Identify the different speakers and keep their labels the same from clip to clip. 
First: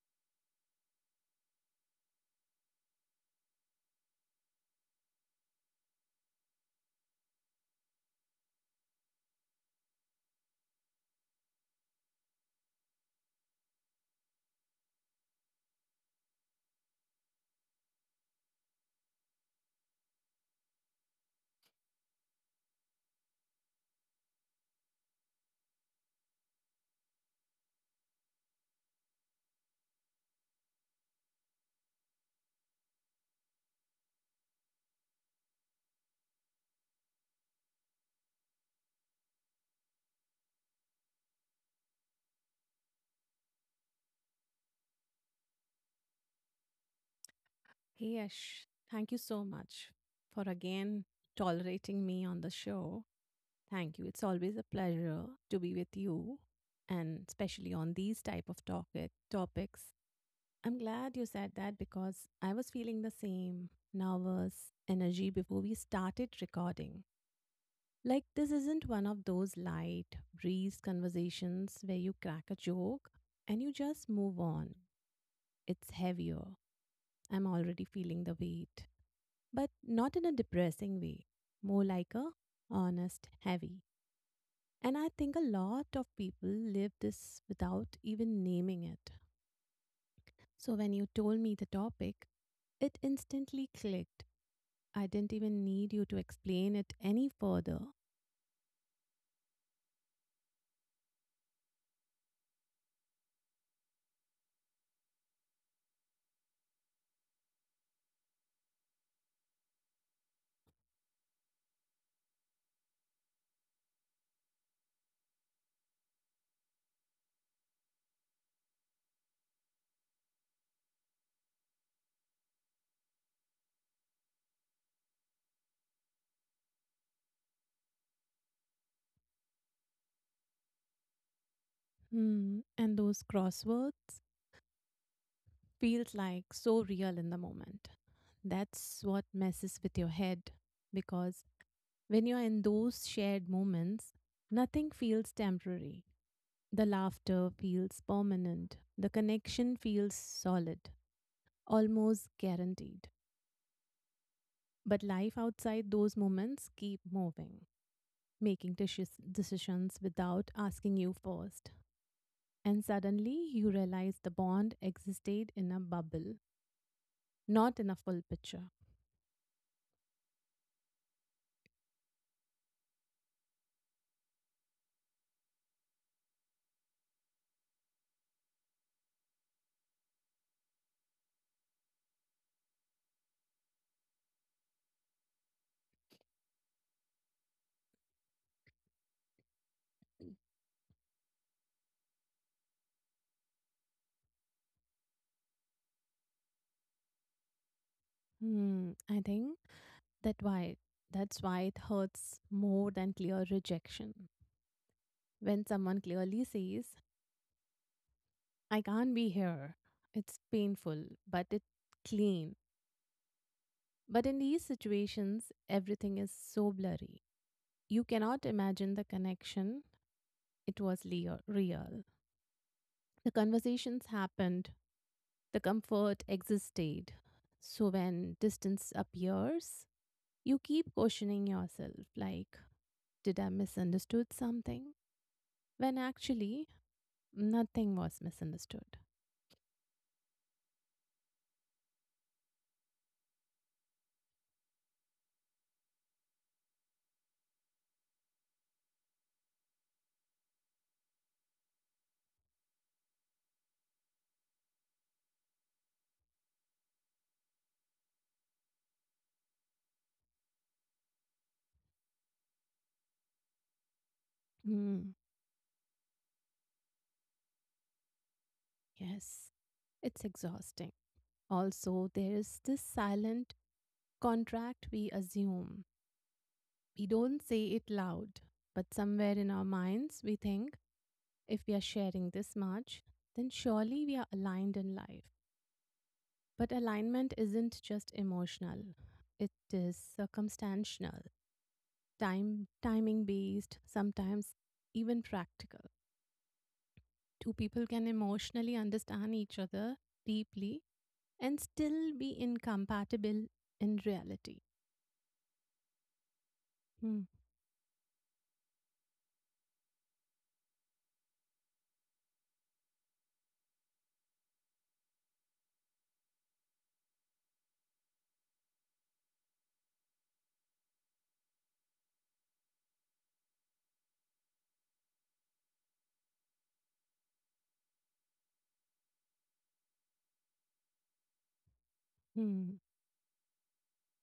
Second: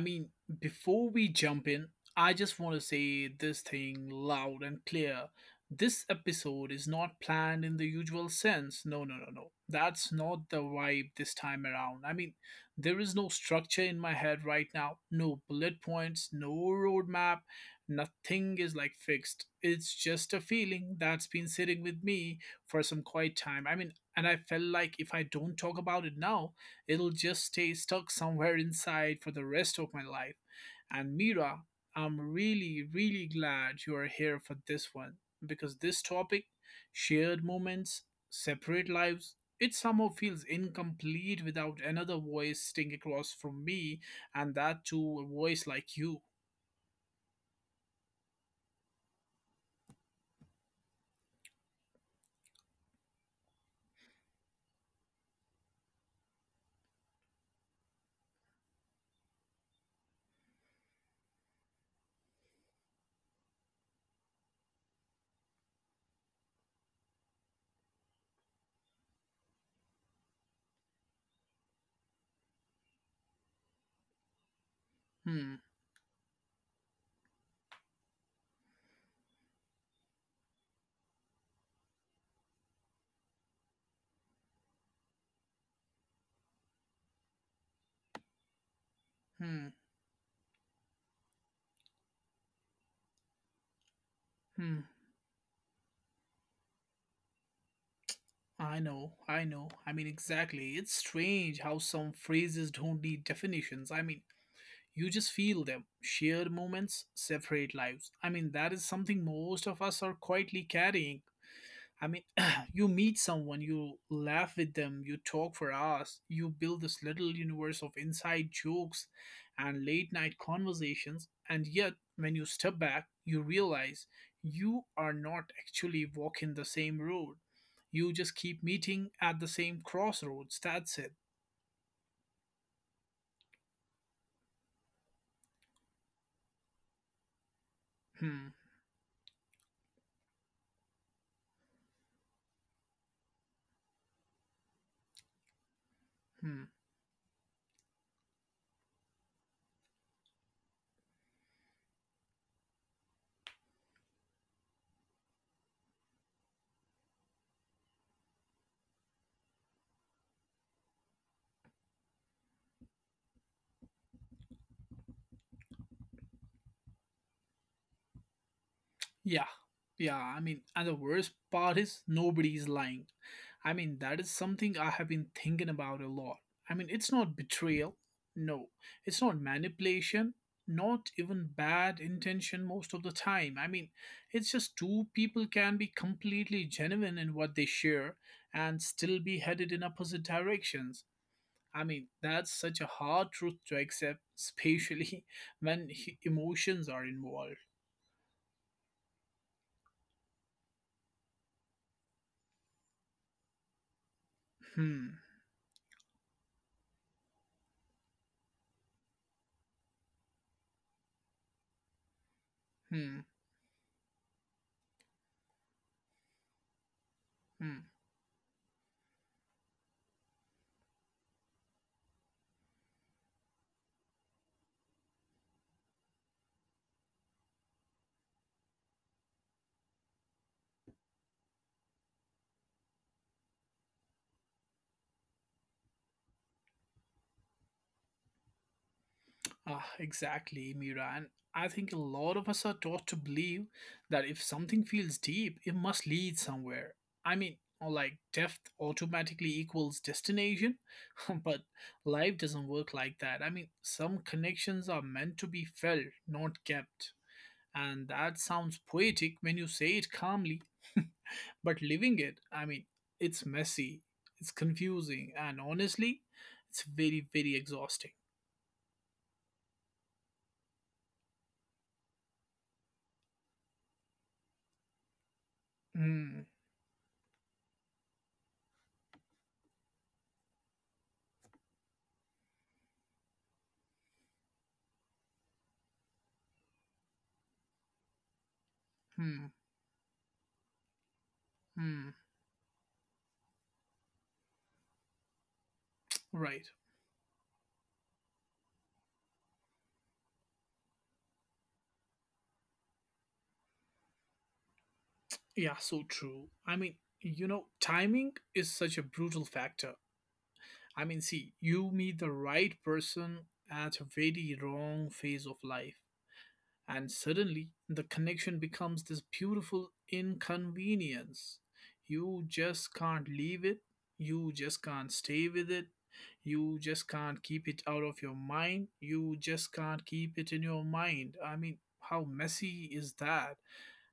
Speaker 1: mean, before we jump in, I just want to say this thing loud and clear. This episode is not planned in the usual sense. No, no, no, no. That's not the vibe this time around. I mean, there is no structure in my head right now, no bullet points, no roadmap, nothing is like fixed. It's just a feeling that's been sitting with me for some quite time. I mean, and I felt like if I don't talk about it now, it'll just stay stuck somewhere inside for the rest of my life. And Mira, I'm really, really glad you are here for this one because this topic, shared moments, separate lives, it somehow feels incomplete without another voice sitting across from me, and that too, a voice like you.
Speaker 2: Hey Yash, thank you so much for again tolerating me on the show. Thank you. It's always a pleasure to be with you and especially on these type of topics. I'm glad you said that because I was feeling the same nervous energy before we started recording. Like this isn't one of those light breeze conversations where you crack a joke and you just move on.
Speaker 1: Hmm,
Speaker 2: It's heavier. I'm already feeling the weight but not in a depressing way, more like a honest, heavy. And I think a lot of people live this without even naming it.
Speaker 1: hmm,
Speaker 2: So when you told me the topic, it instantly clicked.
Speaker 1: hmm.
Speaker 2: I didn't even need you to explain it any further.
Speaker 1: I know, I know. I mean, exactly. It's strange how some phrases don't need definitions. I mean, you just feel them. Shared moments, separate lives, I mean that is something most of us are quietly carrying. I mean, you meet someone, you laugh with them, you talk for hours, you build this little universe of inside jokes and late night conversations. And yet when you step back you realize you are not actually walking the same road. You just keep meeting at the same crossroads. That's it.
Speaker 2: Hmm, and those crosswords feels like so real in the moment.
Speaker 1: Hmm.
Speaker 2: That's what messes with your head because when you're in those shared moments, nothing feels temporary.
Speaker 1: Hmm.
Speaker 2: The laughter feels permanent. The connection feels solid, almost guaranteed. But life outside those moments keep moving, making decisions without asking you first. And suddenly you realize the bond existed in a bubble, not in a full picture.
Speaker 1: Yeah, yeah. I mean, and the worst part is nobody is lying. I mean, that is something I have been thinking about a lot. I mean, it's not betrayal. No, it's not manipulation. Not even bad intention most of the time. I mean, it's just two people can be completely genuine in what they share and still be headed in opposite directions. I mean, that's such a hard truth to accept, especially when emotions are involved.
Speaker 2: Hmm, I think that why that's why it hurts more than clear rejection.
Speaker 1: Hmm,
Speaker 2: When someone clearly says, I can't be here. It's painful, but it's clean.
Speaker 1: hmm.
Speaker 2: But in these situations, everything is so blurry.
Speaker 1: Hmm.
Speaker 2: You cannot imagine the connection. It was real. The conversations happened, the comfort existed. So when distance appears, you keep questioning yourself like, did I misunderstood something? When actually, nothing was misunderstood.
Speaker 1: Ah, exactly, Mira. And I think a lot of us are taught to believe that if something feels deep, it must lead somewhere. I mean, like depth automatically equals destination, but life doesn't work like that. I mean, some connections are meant to be felt, not kept. And that sounds poetic when you say it calmly, but living it, I mean, it's messy, it's
Speaker 2: Hmm.
Speaker 1: confusing, and honestly, it's very, very exhausting.
Speaker 2: Yes, it's exhausting. Also, there is this silent contract we assume.
Speaker 1: Hmm.
Speaker 2: We don't say it loud, but somewhere in our minds, we think if we are sharing this much, then surely we are aligned in life. But alignment isn't just emotional, it
Speaker 1: Hmm.
Speaker 2: is circumstantial,
Speaker 1: Hmm,
Speaker 2: timing based, sometimes even practical.
Speaker 1: right.
Speaker 2: Two people can emotionally understand each other deeply and still be incompatible in reality.
Speaker 1: Yeah, so true. I mean,
Speaker 2: Hmm,
Speaker 1: timing is such a brutal factor. I mean, see, you meet the right person at a very wrong phase of life, and suddenly the connection becomes this beautiful inconvenience. You just can't leave it, you just can't stay with it, you just can't keep it out of your mind, you just can't keep it in your mind. I mean, how
Speaker 2: hmm,
Speaker 1: messy is that?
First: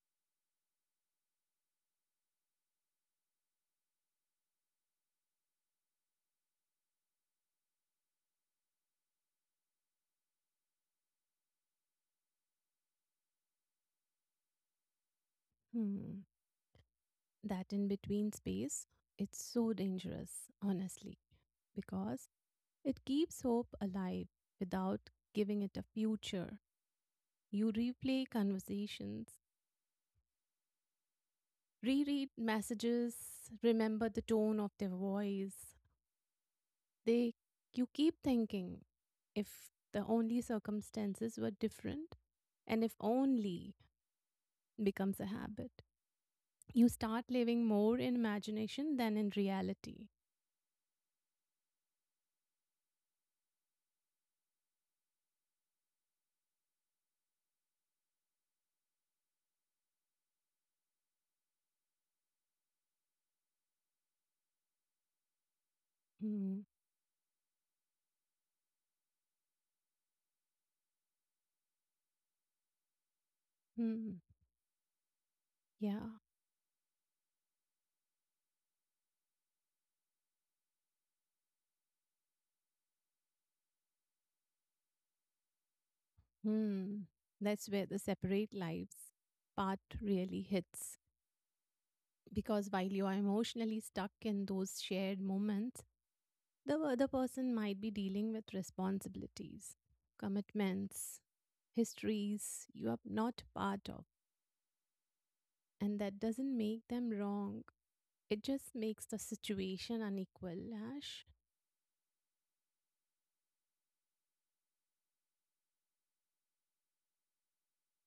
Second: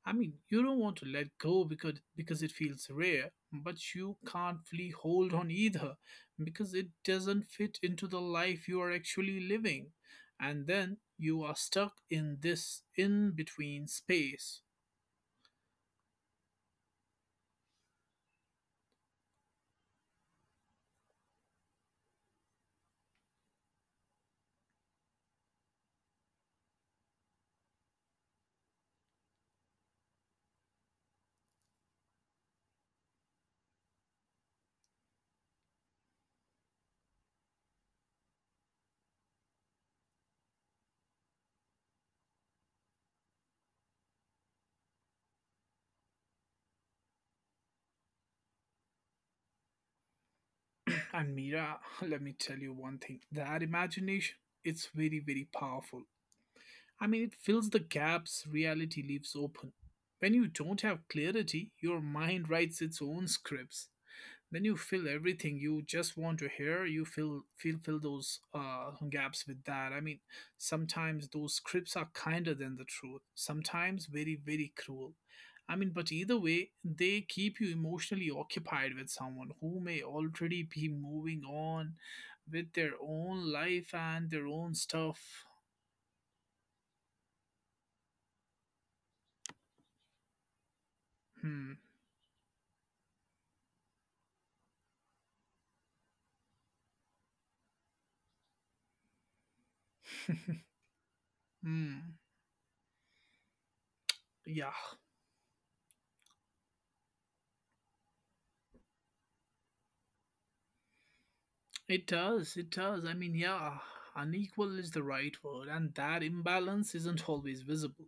Speaker 1: I mean, you don't want to let go because it feels rare, but you can't fully hold on either because it doesn't fit into the life you are actually living. And then you are stuck in this in between space.
Speaker 2: hmm. That in between space, it's so dangerous, honestly, because it keeps hope alive without giving it a future. You replay conversations, reread messages, remember the tone of their voice, they you keep thinking if the only circumstances were different and if only becomes a habit, you start living more in imagination than in reality.
Speaker 1: And Mira, let me tell you one thing. That imagination, it's very very powerful. I mean, it fills the gaps reality leaves open. When you don't have clarity, your mind writes its own scripts. Then you fill everything you just want to
Speaker 2: Hmm,
Speaker 1: hear. You fill fill fill those gaps with that. I mean, sometimes those scripts are kinder than the truth, sometimes
Speaker 2: hmm,
Speaker 1: very very cruel. I mean, but
Speaker 2: yeah,
Speaker 1: either way they keep you emotionally occupied with someone who may already be moving on with their own life and their own stuff.
Speaker 2: hmm, that's where the separate lives part really hits
Speaker 1: Hmm.
Speaker 2: because while you are emotionally stuck in those shared moments, the other person might be dealing with responsibilities, commitments,
Speaker 1: Hmm.
Speaker 2: histories you are not part of,
Speaker 1: Yeah.
Speaker 2: and that doesn't make them wrong. It just makes the situation unequal, Ash.
Speaker 1: It does, it does. I mean, yeah, unequal is the right word, and that imbalance isn't always visible.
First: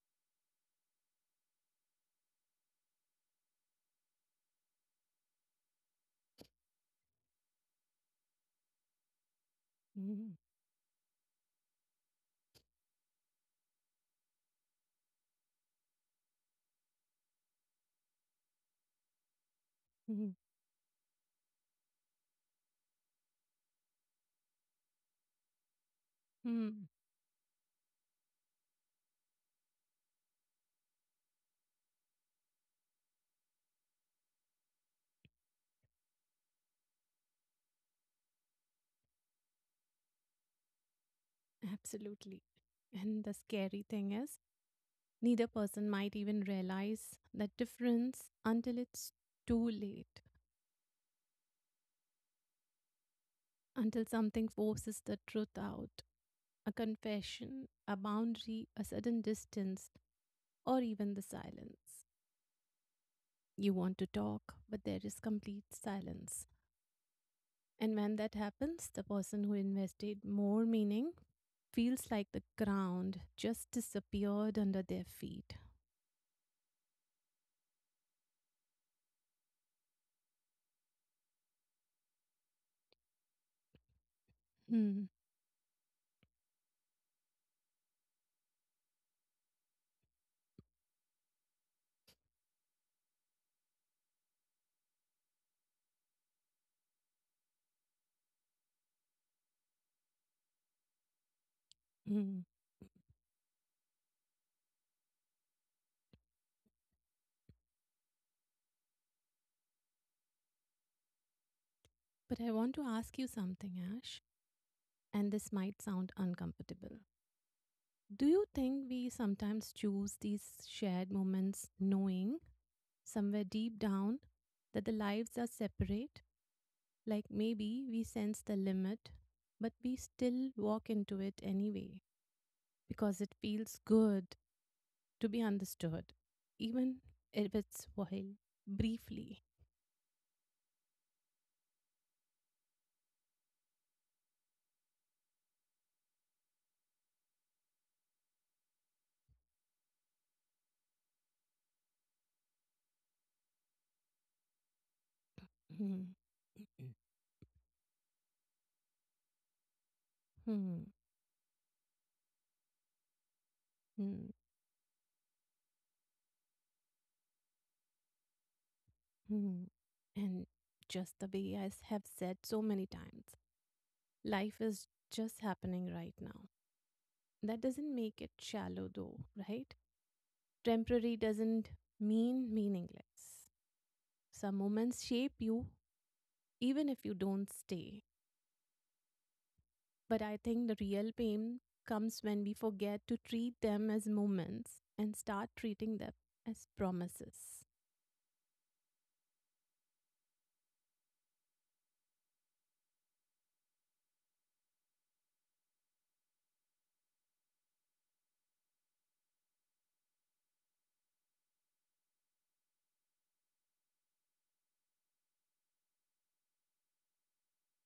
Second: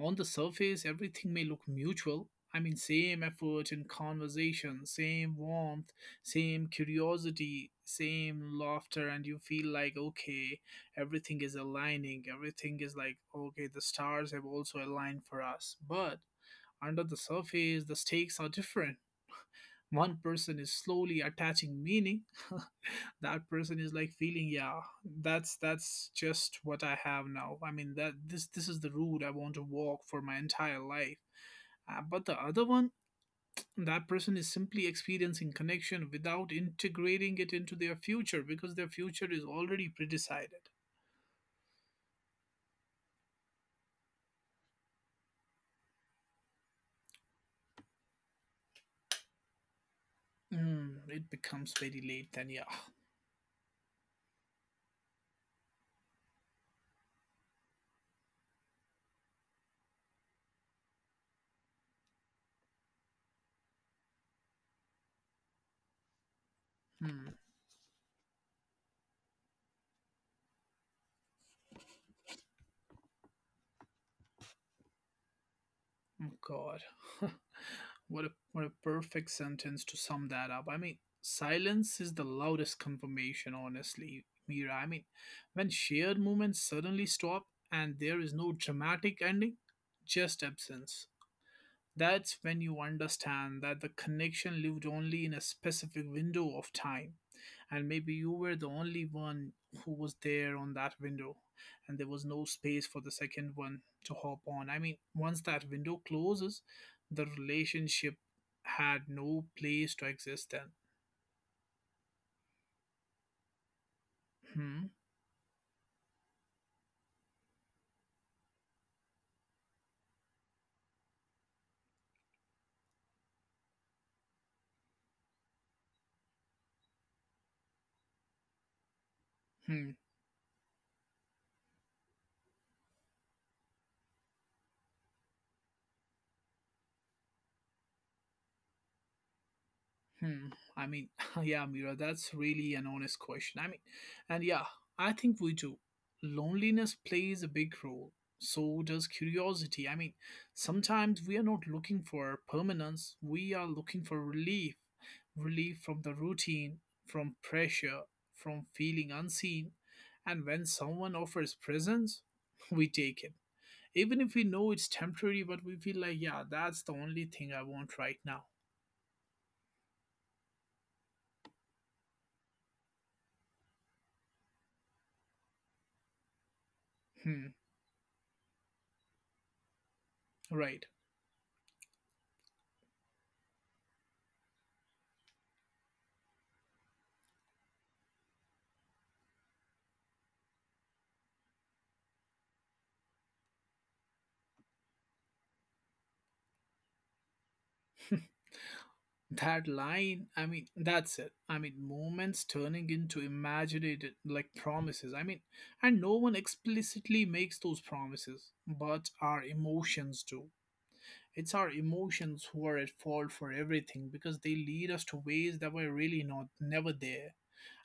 Speaker 1: On the surface, everything may look mutual. I mean, same effort in conversation, same warmth, same curiosity, same laughter, and you feel like,
Speaker 2: Mhm,
Speaker 1: okay, everything is aligning. Everything is like, okay, the stars have also aligned for us. But under the surface, the stakes are different. One
Speaker 2: mhm,
Speaker 1: person is slowly attaching meaning. That person is like feeling, yeah, that's just what
Speaker 2: mhm.
Speaker 1: I have now. I mean, that this is the route I want to walk for my entire life. But the other one, that person is simply experiencing connection without integrating it into their future because their future is already pre-decided.
Speaker 2: Absolutely. And the scary thing is, neither person might even realize that difference until it's too late,
Speaker 1: Hmm, it becomes very late then, yeah.
Speaker 2: until something forces the truth out. A confession, a boundary, a sudden distance or even the silence. You want to talk, but there is complete silence.
Speaker 1: Hmm.
Speaker 2: And when that happens, the person who invested more meaning feels like the ground just disappeared under their feet.
Speaker 1: Oh, God, what a perfect sentence to sum that up. I mean, silence is the loudest confirmation, honestly, Mira. I mean,
Speaker 2: Hmm.
Speaker 1: when shared moments suddenly stop and there is no dramatic ending, just absence. That's when you understand that the connection lived only in a specific window of time. And maybe you were the only one who was there on that window, and there was
Speaker 2: Hmm.
Speaker 1: no space for the second one to hop on. I mean, once that window closes, the relationship had no place to exist then.
Speaker 2: But I want to ask you something, Ash,
Speaker 1: Hmm.
Speaker 2: and this might sound uncomfortable. Do you think we sometimes choose these shared moments knowing somewhere deep down that the lives are separate? Like maybe we sense the limit, but
Speaker 1: Hmm.
Speaker 2: we still walk into it anyway because it feels good to be understood, even if it's while briefly.
Speaker 1: Hmm. I mean, yeah, Mira, that's really an honest question. I mean, and yeah, I think we do. Loneliness plays a big role. So does curiosity. I mean, sometimes we are not looking for permanence, we are looking for relief. Relief from
Speaker 2: Hmm,
Speaker 1: the routine, from pressure, from feeling unseen. And when
Speaker 2: hmm,
Speaker 1: someone offers presence, we take it. Even
Speaker 2: hmm,
Speaker 1: if we know it's temporary, but we feel like, yeah, that's the only thing I want right now.
Speaker 2: hmm. And just the way have said so many times, life is just happening right now.
Speaker 1: Hmm,
Speaker 2: That doesn't make it shallow though, right?
Speaker 1: right.
Speaker 2: Temporary doesn't mean meaningless. Some moments shape you even if you don't stay. But I think the real pain comes when we forget to treat them as moments and start treating them as promises.
Speaker 1: That line, I mean, that's it. I mean, moments turning into imagined like promises. I mean, and no one explicitly makes those promises, but our emotions do. It's our emotions who are at fault for everything because they lead us to ways that were really not never there.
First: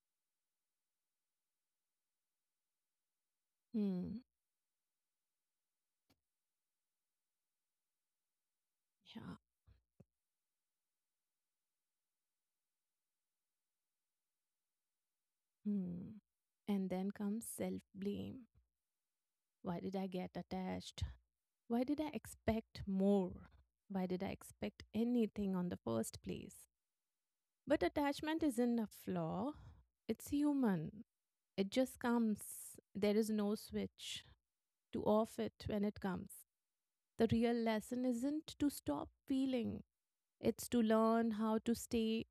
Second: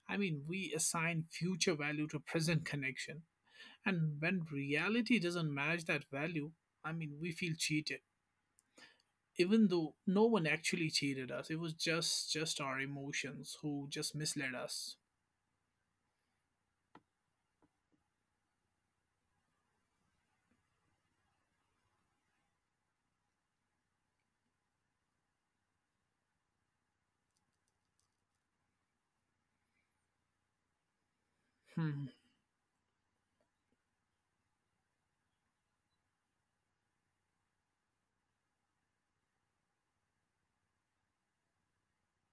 Speaker 1: I mean, we assign future value to present connection, and
Speaker 2: Hmm.
Speaker 1: when reality doesn't match that value, I mean, we feel cheated
Speaker 2: Yeah.
Speaker 1: even though no one actually cheated us. It was just our emotions who just misled us.
Speaker 2: Hmm. And then comes self blame. Why did I get attached? Why did I expect more? Why did I expect anything on the first place? But attachment isn't a flaw, it's human. It just
Speaker 1: Hmm.
Speaker 2: comes. There is no switch to off it when it comes. The real lesson isn't to stop feeling, it's to learn how to stay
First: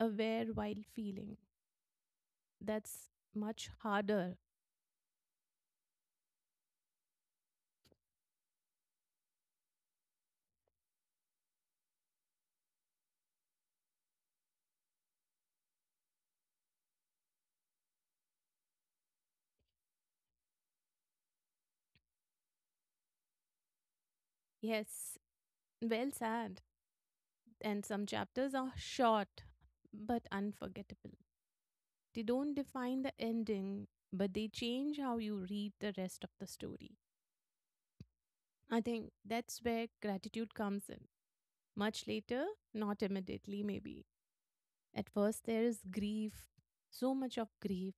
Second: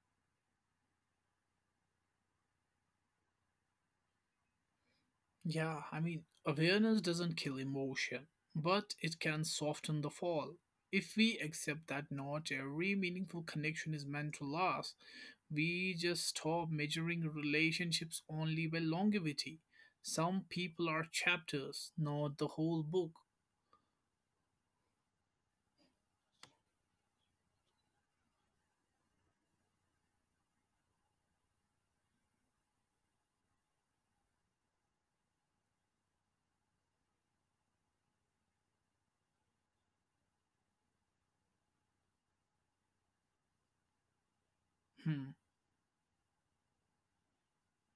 Speaker 2: aware while feeling. That's much harder.
Speaker 1: Yeah, I mean awareness doesn't kill emotion, but it can soften the fall. If we accept that not every meaningful connection is meant to last, we just stop measuring relationships only by longevity. Some people are chapters, not the whole book.
Speaker 2: Yes, well said. And some chapters are short but unforgettable. They don't define the ending, but they change how you read the rest of the story. I think that's where gratitude comes in. Much later, not immediately, maybe. At
Speaker 1: Hmm.
Speaker 2: first, there is grief, so much of grief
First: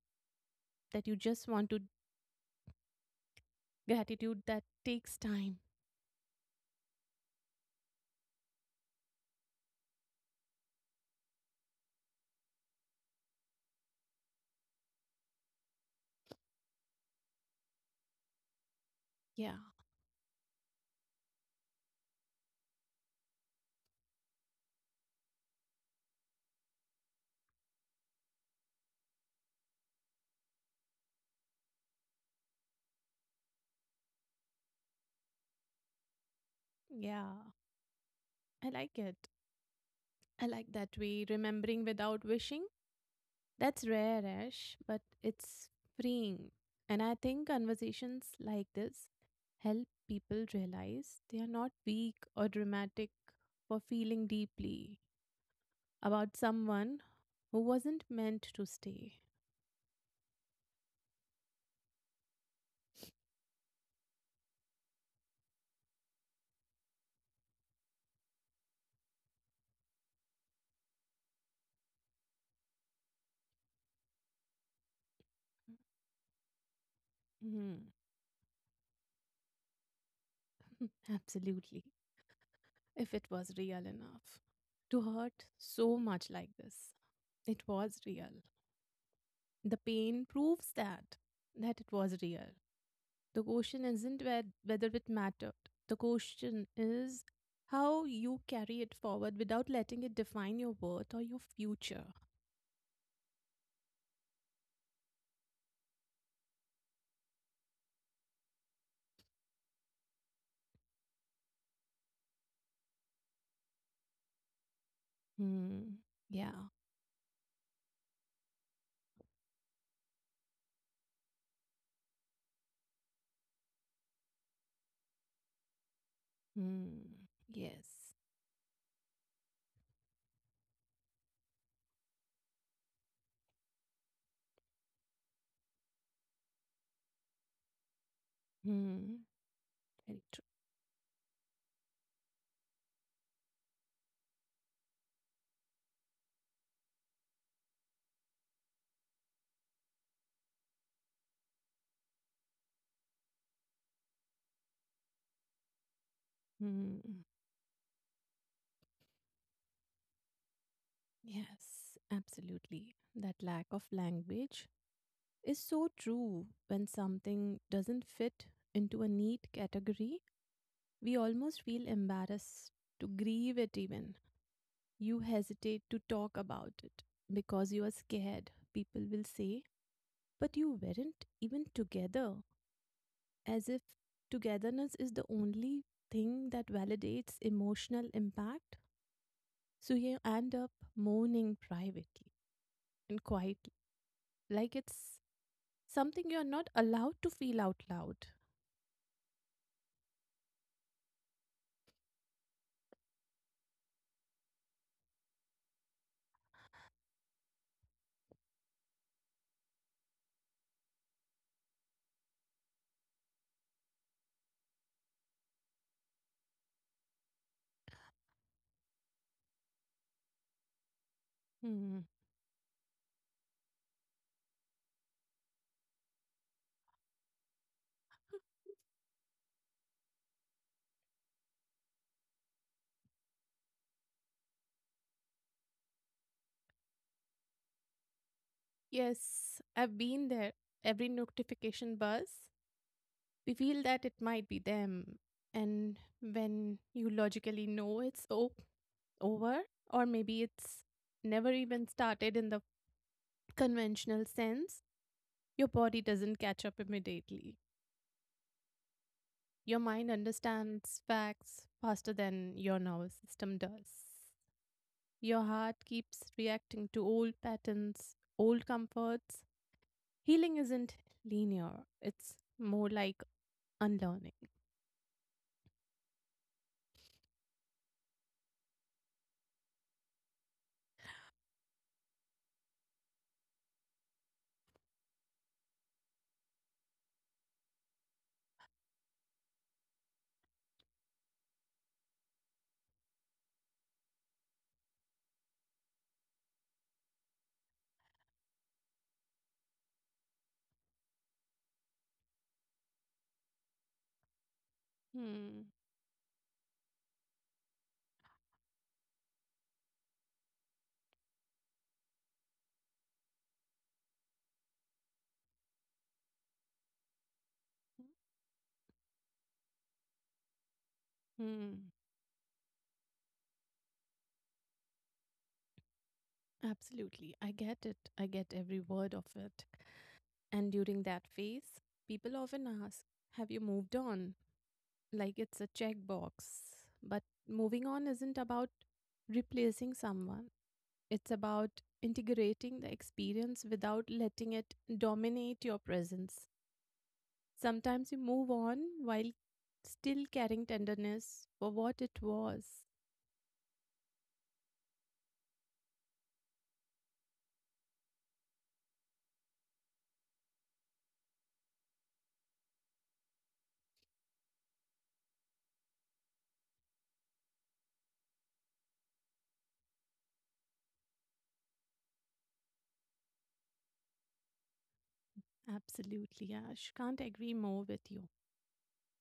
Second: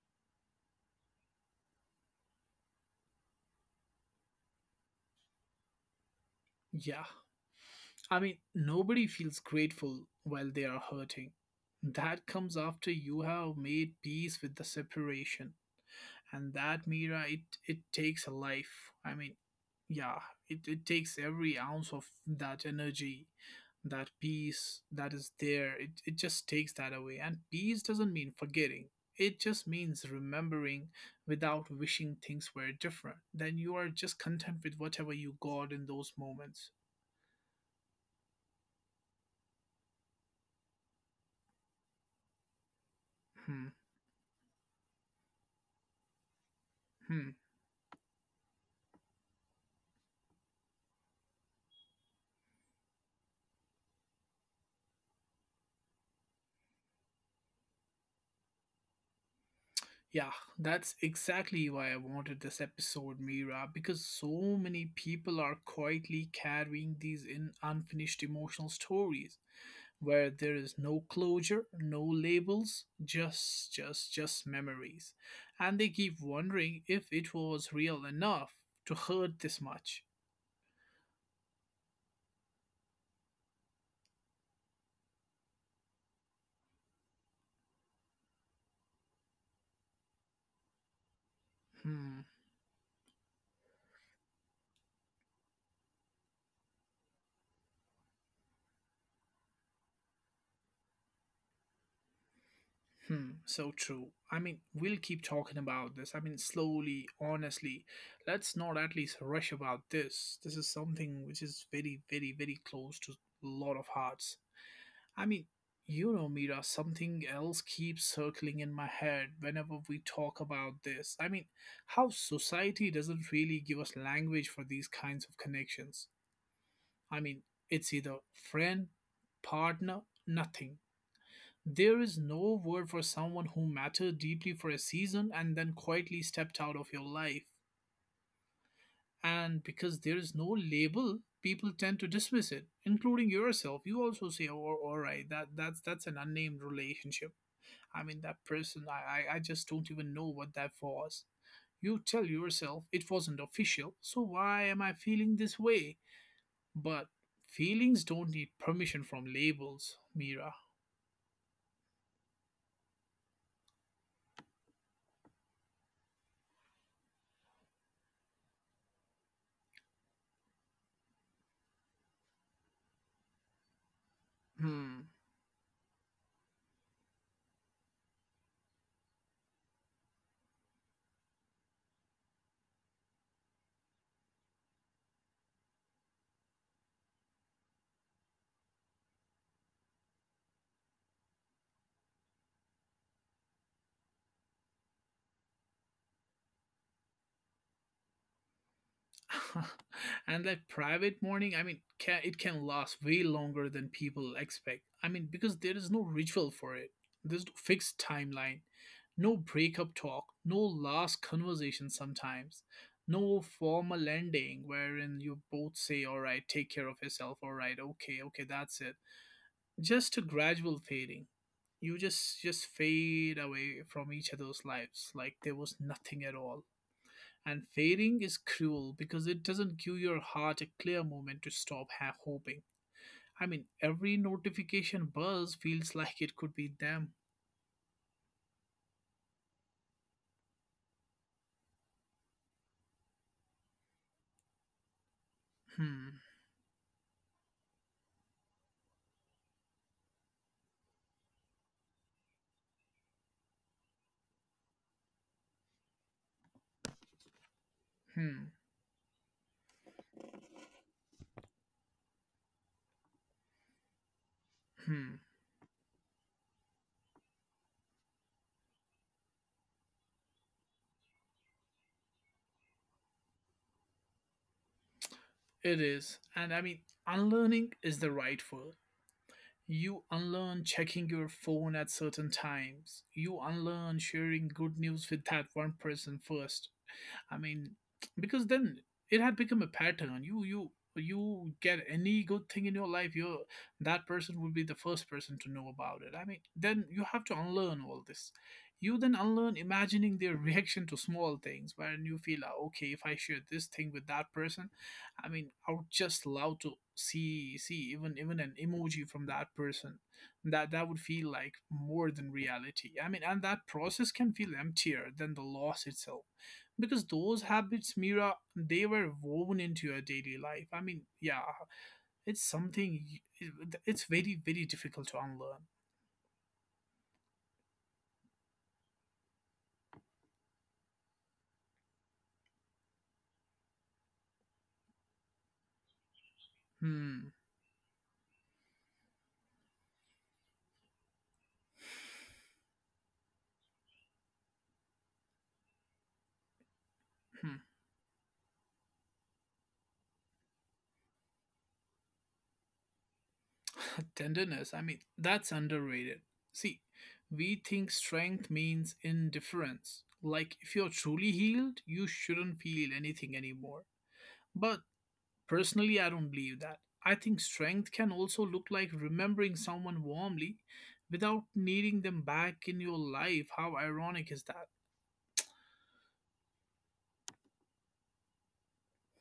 Speaker 2: that you just want to Gratitude that takes time.
Speaker 1: Yeah, I mean, nobody feels grateful while they are hurting. That comes after you have made peace with the separation. And that, Mira, it takes a life. I mean,
Speaker 2: Yeah,
Speaker 1: yeah, it takes every ounce of that energy, that peace that is there. It just takes that away. And peace doesn't mean forgetting, it just means remembering without wishing things were different. Then you are just content with whatever you got in those moments.
Speaker 2: yeah. I like it. I like that way. Remembering without wishing.
Speaker 1: Hmm.
Speaker 2: That's rare, Ash, but it's freeing. And I
Speaker 1: Hmm.
Speaker 2: think conversations like this help people realize they are not weak or dramatic for feeling deeply about someone who wasn't meant to stay.
Speaker 1: Yeah, that's exactly why I wanted this episode, Mira, because so many people are quietly carrying these in unfinished emotional stories where there is no closure, no labels, just memories. And they keep wondering if it was
Speaker 2: Mhm,
Speaker 1: real enough to hurt this much.
Speaker 2: absolutely. If it was real enough to hurt so much like this, it was real. The pain proves that it
Speaker 1: Hmm.
Speaker 2: was real. The question isn't whether it mattered. The question is how you carry it forward without letting it define your worth or your future.
Speaker 1: Hmm, so true. I mean, we'll keep talking about this. I mean, slowly, honestly. Let's not at least rush about this. This is something which is very, very, very close to a lot of hearts. I mean,
Speaker 2: Hmm.
Speaker 1: Mira,
Speaker 2: Yeah.
Speaker 1: something else keeps circling in my head whenever we talk about this. I mean, how society doesn't really give us language for these kinds of connections.
Speaker 2: Hmm.
Speaker 1: I mean, it's
Speaker 2: Yes.
Speaker 1: either friend, partner, nothing. There is no word for someone who mattered deeply for a season and then quietly stepped out of your life.
Speaker 2: Hmm.
Speaker 1: And because there
Speaker 2: Very
Speaker 1: is
Speaker 2: true.
Speaker 1: no label, people tend to dismiss it, including yourself. You also say, "Oh, all right, that's an unnamed relationship." I mean, that person, I just don't even know what that was. You tell yourself it wasn't official, so why am I feeling this way?
Speaker 2: Hmm.
Speaker 1: But feelings don't need permission from labels, Mira.
Speaker 2: Yes. Absolutely. That lack of language is so true when something doesn't fit into a neat category. We almost feel embarrassed to grieve it, even.
Speaker 1: Hmm.
Speaker 2: You hesitate to talk about it because you are scared, people will say. But you weren't even together, as if togetherness is the only thing that validates emotional impact. So you end up mourning privately and quietly, like it's something you're not allowed to feel out loud.
Speaker 1: And that private mourning, I mean it can last way longer than people expect. I mean, because there is no ritual for it, there's no fixed timeline, no breakup talk, no last conversation, sometimes no formal ending wherein you both say, all right, take care of yourself, all right, okay, okay, that's it. Just a gradual fading. You
Speaker 2: Hmm.
Speaker 1: just fade away from each other's lives like there was nothing at all. And failing is cruel because it doesn't give your heart a clear moment to stop hoping. I mean, every notification buzz feels like it could be them.
Speaker 2: Yes, I've been there. Every notification buzz, we feel that it might be them. And
Speaker 1: Hmm,
Speaker 2: when you logically know it's over, or maybe it's never even started in the conventional sense, your body doesn't catch up immediately.
Speaker 1: hmm,
Speaker 2: Your mind understands facts faster than your nervous system does.
Speaker 1: hmm.
Speaker 2: Your heart keeps reacting to old patterns, old comforts. Healing isn't linear, it's more like unlearning.
Speaker 1: It is. And I mean, unlearning is the right word. You unlearn checking your phone at certain times. You unlearn sharing good news with that one person first. I mean, because then it had become a pattern. You get any good thing in your life, you're that person would be the first person to know about it. I mean, then you have to unlearn all this. You then unlearn imagining their reaction to small things, wherein you feel, "Ah, okay, if I share this thing with that person,
Speaker 2: Hmm.
Speaker 1: I would just love to see even an emoji from that person. That would feel like more than reality. And that process can feel emptier than the loss itself because those habits, Mira, they were woven into your daily life. Yeah,
Speaker 2: Hmm.
Speaker 1: it's something it's very difficult to unlearn.
Speaker 2: Absolutely. I get it. I get every word of it. And during that phase, people often ask, have you moved on? Like it's a checkbox. But
Speaker 1: Hmm,
Speaker 2: moving on isn't about replacing someone, it's about integrating the experience without letting it dominate your presence. Sometimes you move on while still carrying tenderness for what it was.
Speaker 1: hmm. Tenderness, that's underrated. See, we think strength means indifference, like if you're truly healed you shouldn't feel anything anymore, but personally, I don't believe that. I think strength can also look like remembering someone warmly without needing them back in your life. How ironic is that?
Speaker 2: Absolutely, Ash. Can't agree more with you.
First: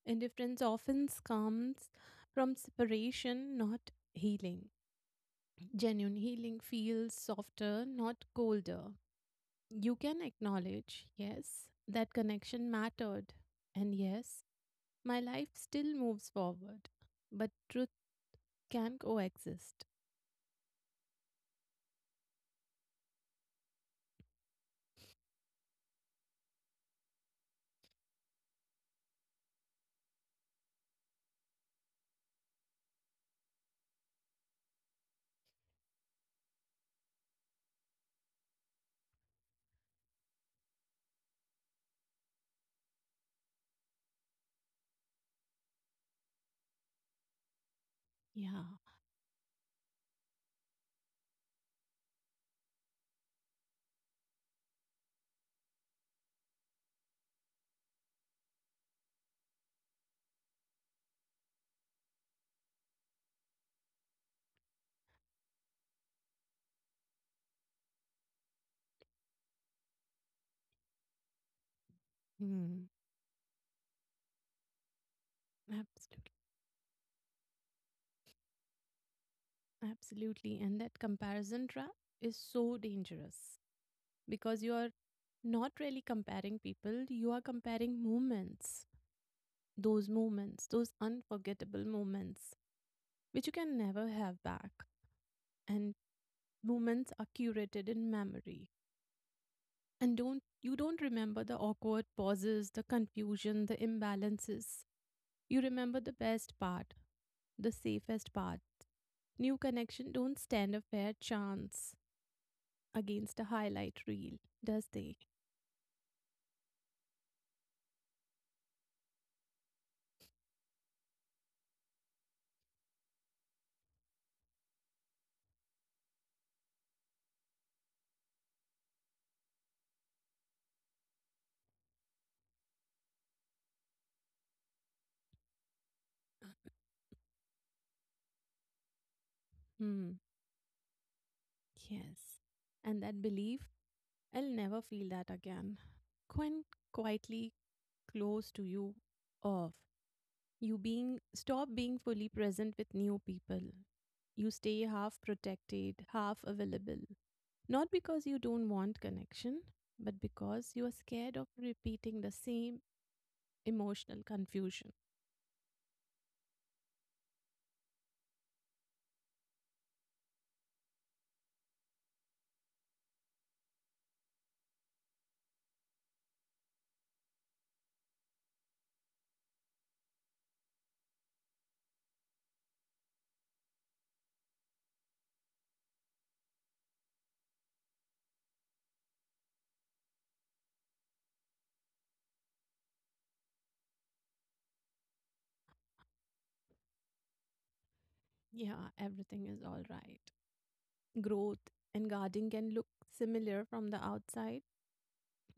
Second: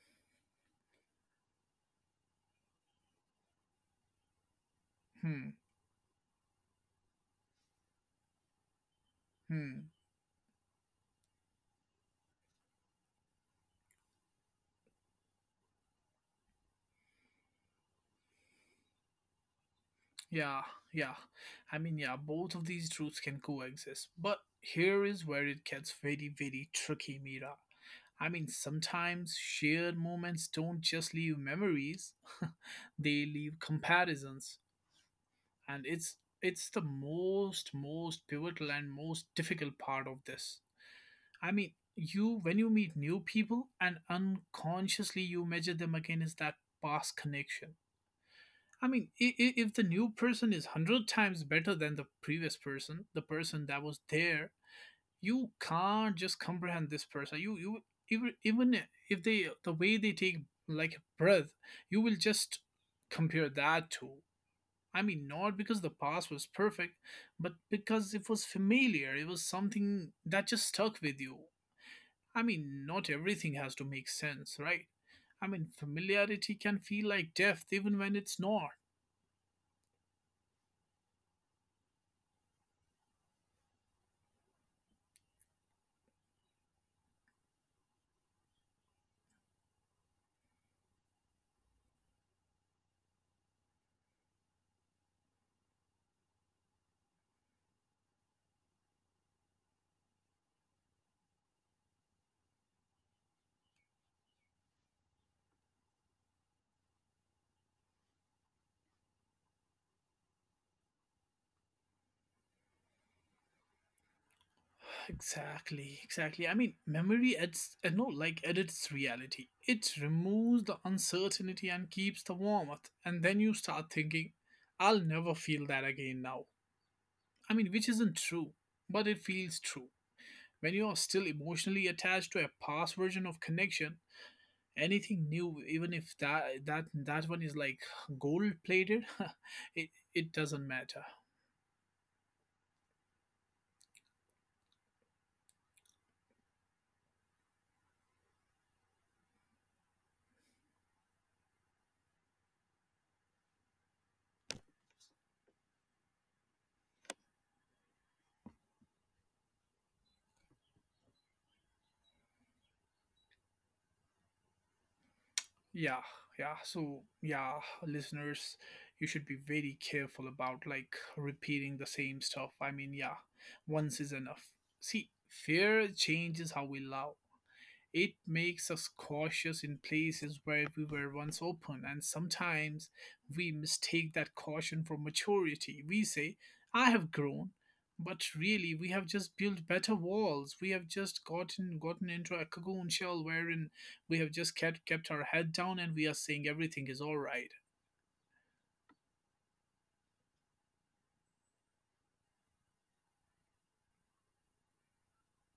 Speaker 2: Indifference often comes from separation, not healing.
Speaker 1: Hmm,
Speaker 2: Genuine healing feels softer, not colder.
Speaker 1: hmm.
Speaker 2: You can acknowledge, yes, that connection mattered. And yes, my life still moves forward. But truth can coexist.
Speaker 1: Yeah, yeah. Yeah, both of these truths can coexist. But here is where it gets very, very tricky, Mira. Sometimes shared moments don't just leave memories, they leave comparisons. And it's the most pivotal and most difficult part of this. You, when you meet new people, and unconsciously you measure them against that past connection.
Speaker 2: Yeah.
Speaker 1: If the new person is 100 times better than the previous person, the person that was there, you can't just comprehend this person. You even if they, the way they take like a breath, you will just compare that to— not because the past was perfect, but because it was familiar. It was something that just stuck with you.
Speaker 2: Hmm.
Speaker 1: Not everything has to make sense, right?
Speaker 2: Absolutely.
Speaker 1: Familiarity can feel like depth even when it's not.
Speaker 2: Absolutely. And that comparison trap is so dangerous because you are not really comparing people, you are comparing moments, those moments, those unforgettable moments, which you can never have back. And moments are curated in memory. And don't you don't remember the awkward pauses, the confusion, the imbalances. You remember the best part, the safest part. New connection don't stand a fair chance against a highlight reel, does they?
Speaker 1: Exactly, exactly. Memory adds, no, like edits reality. It removes the uncertainty and keeps the warmth. And then you start thinking, I'll never feel that again now. Which isn't true, but it feels true. When you are still emotionally attached to a past version of connection, anything new, even if that one is like gold plated, it
Speaker 2: Hmm.
Speaker 1: it doesn't matter.
Speaker 2: Yes. And that belief, I'll never feel that again. Quite quietly close to you off. You being stop being fully present with new people. You stay half protected, half available. Not because you don't want connection, but because you are scared of repeating the same emotional confusion.
Speaker 1: Yeah, yeah. So yeah, listeners, you should be very careful about like repeating the same stuff. Yeah, once is enough. See, fear changes how we love. It makes us cautious in places where we were once open, and sometimes we mistake that caution for maturity. We say, I have grown, but really we have just built better walls. We have just gotten into a cocoon shell, wherein we have just kept our head down and we are saying everything is alright.
Speaker 2: Yeah, everything is all right. Growth and guarding can look similar from the outside,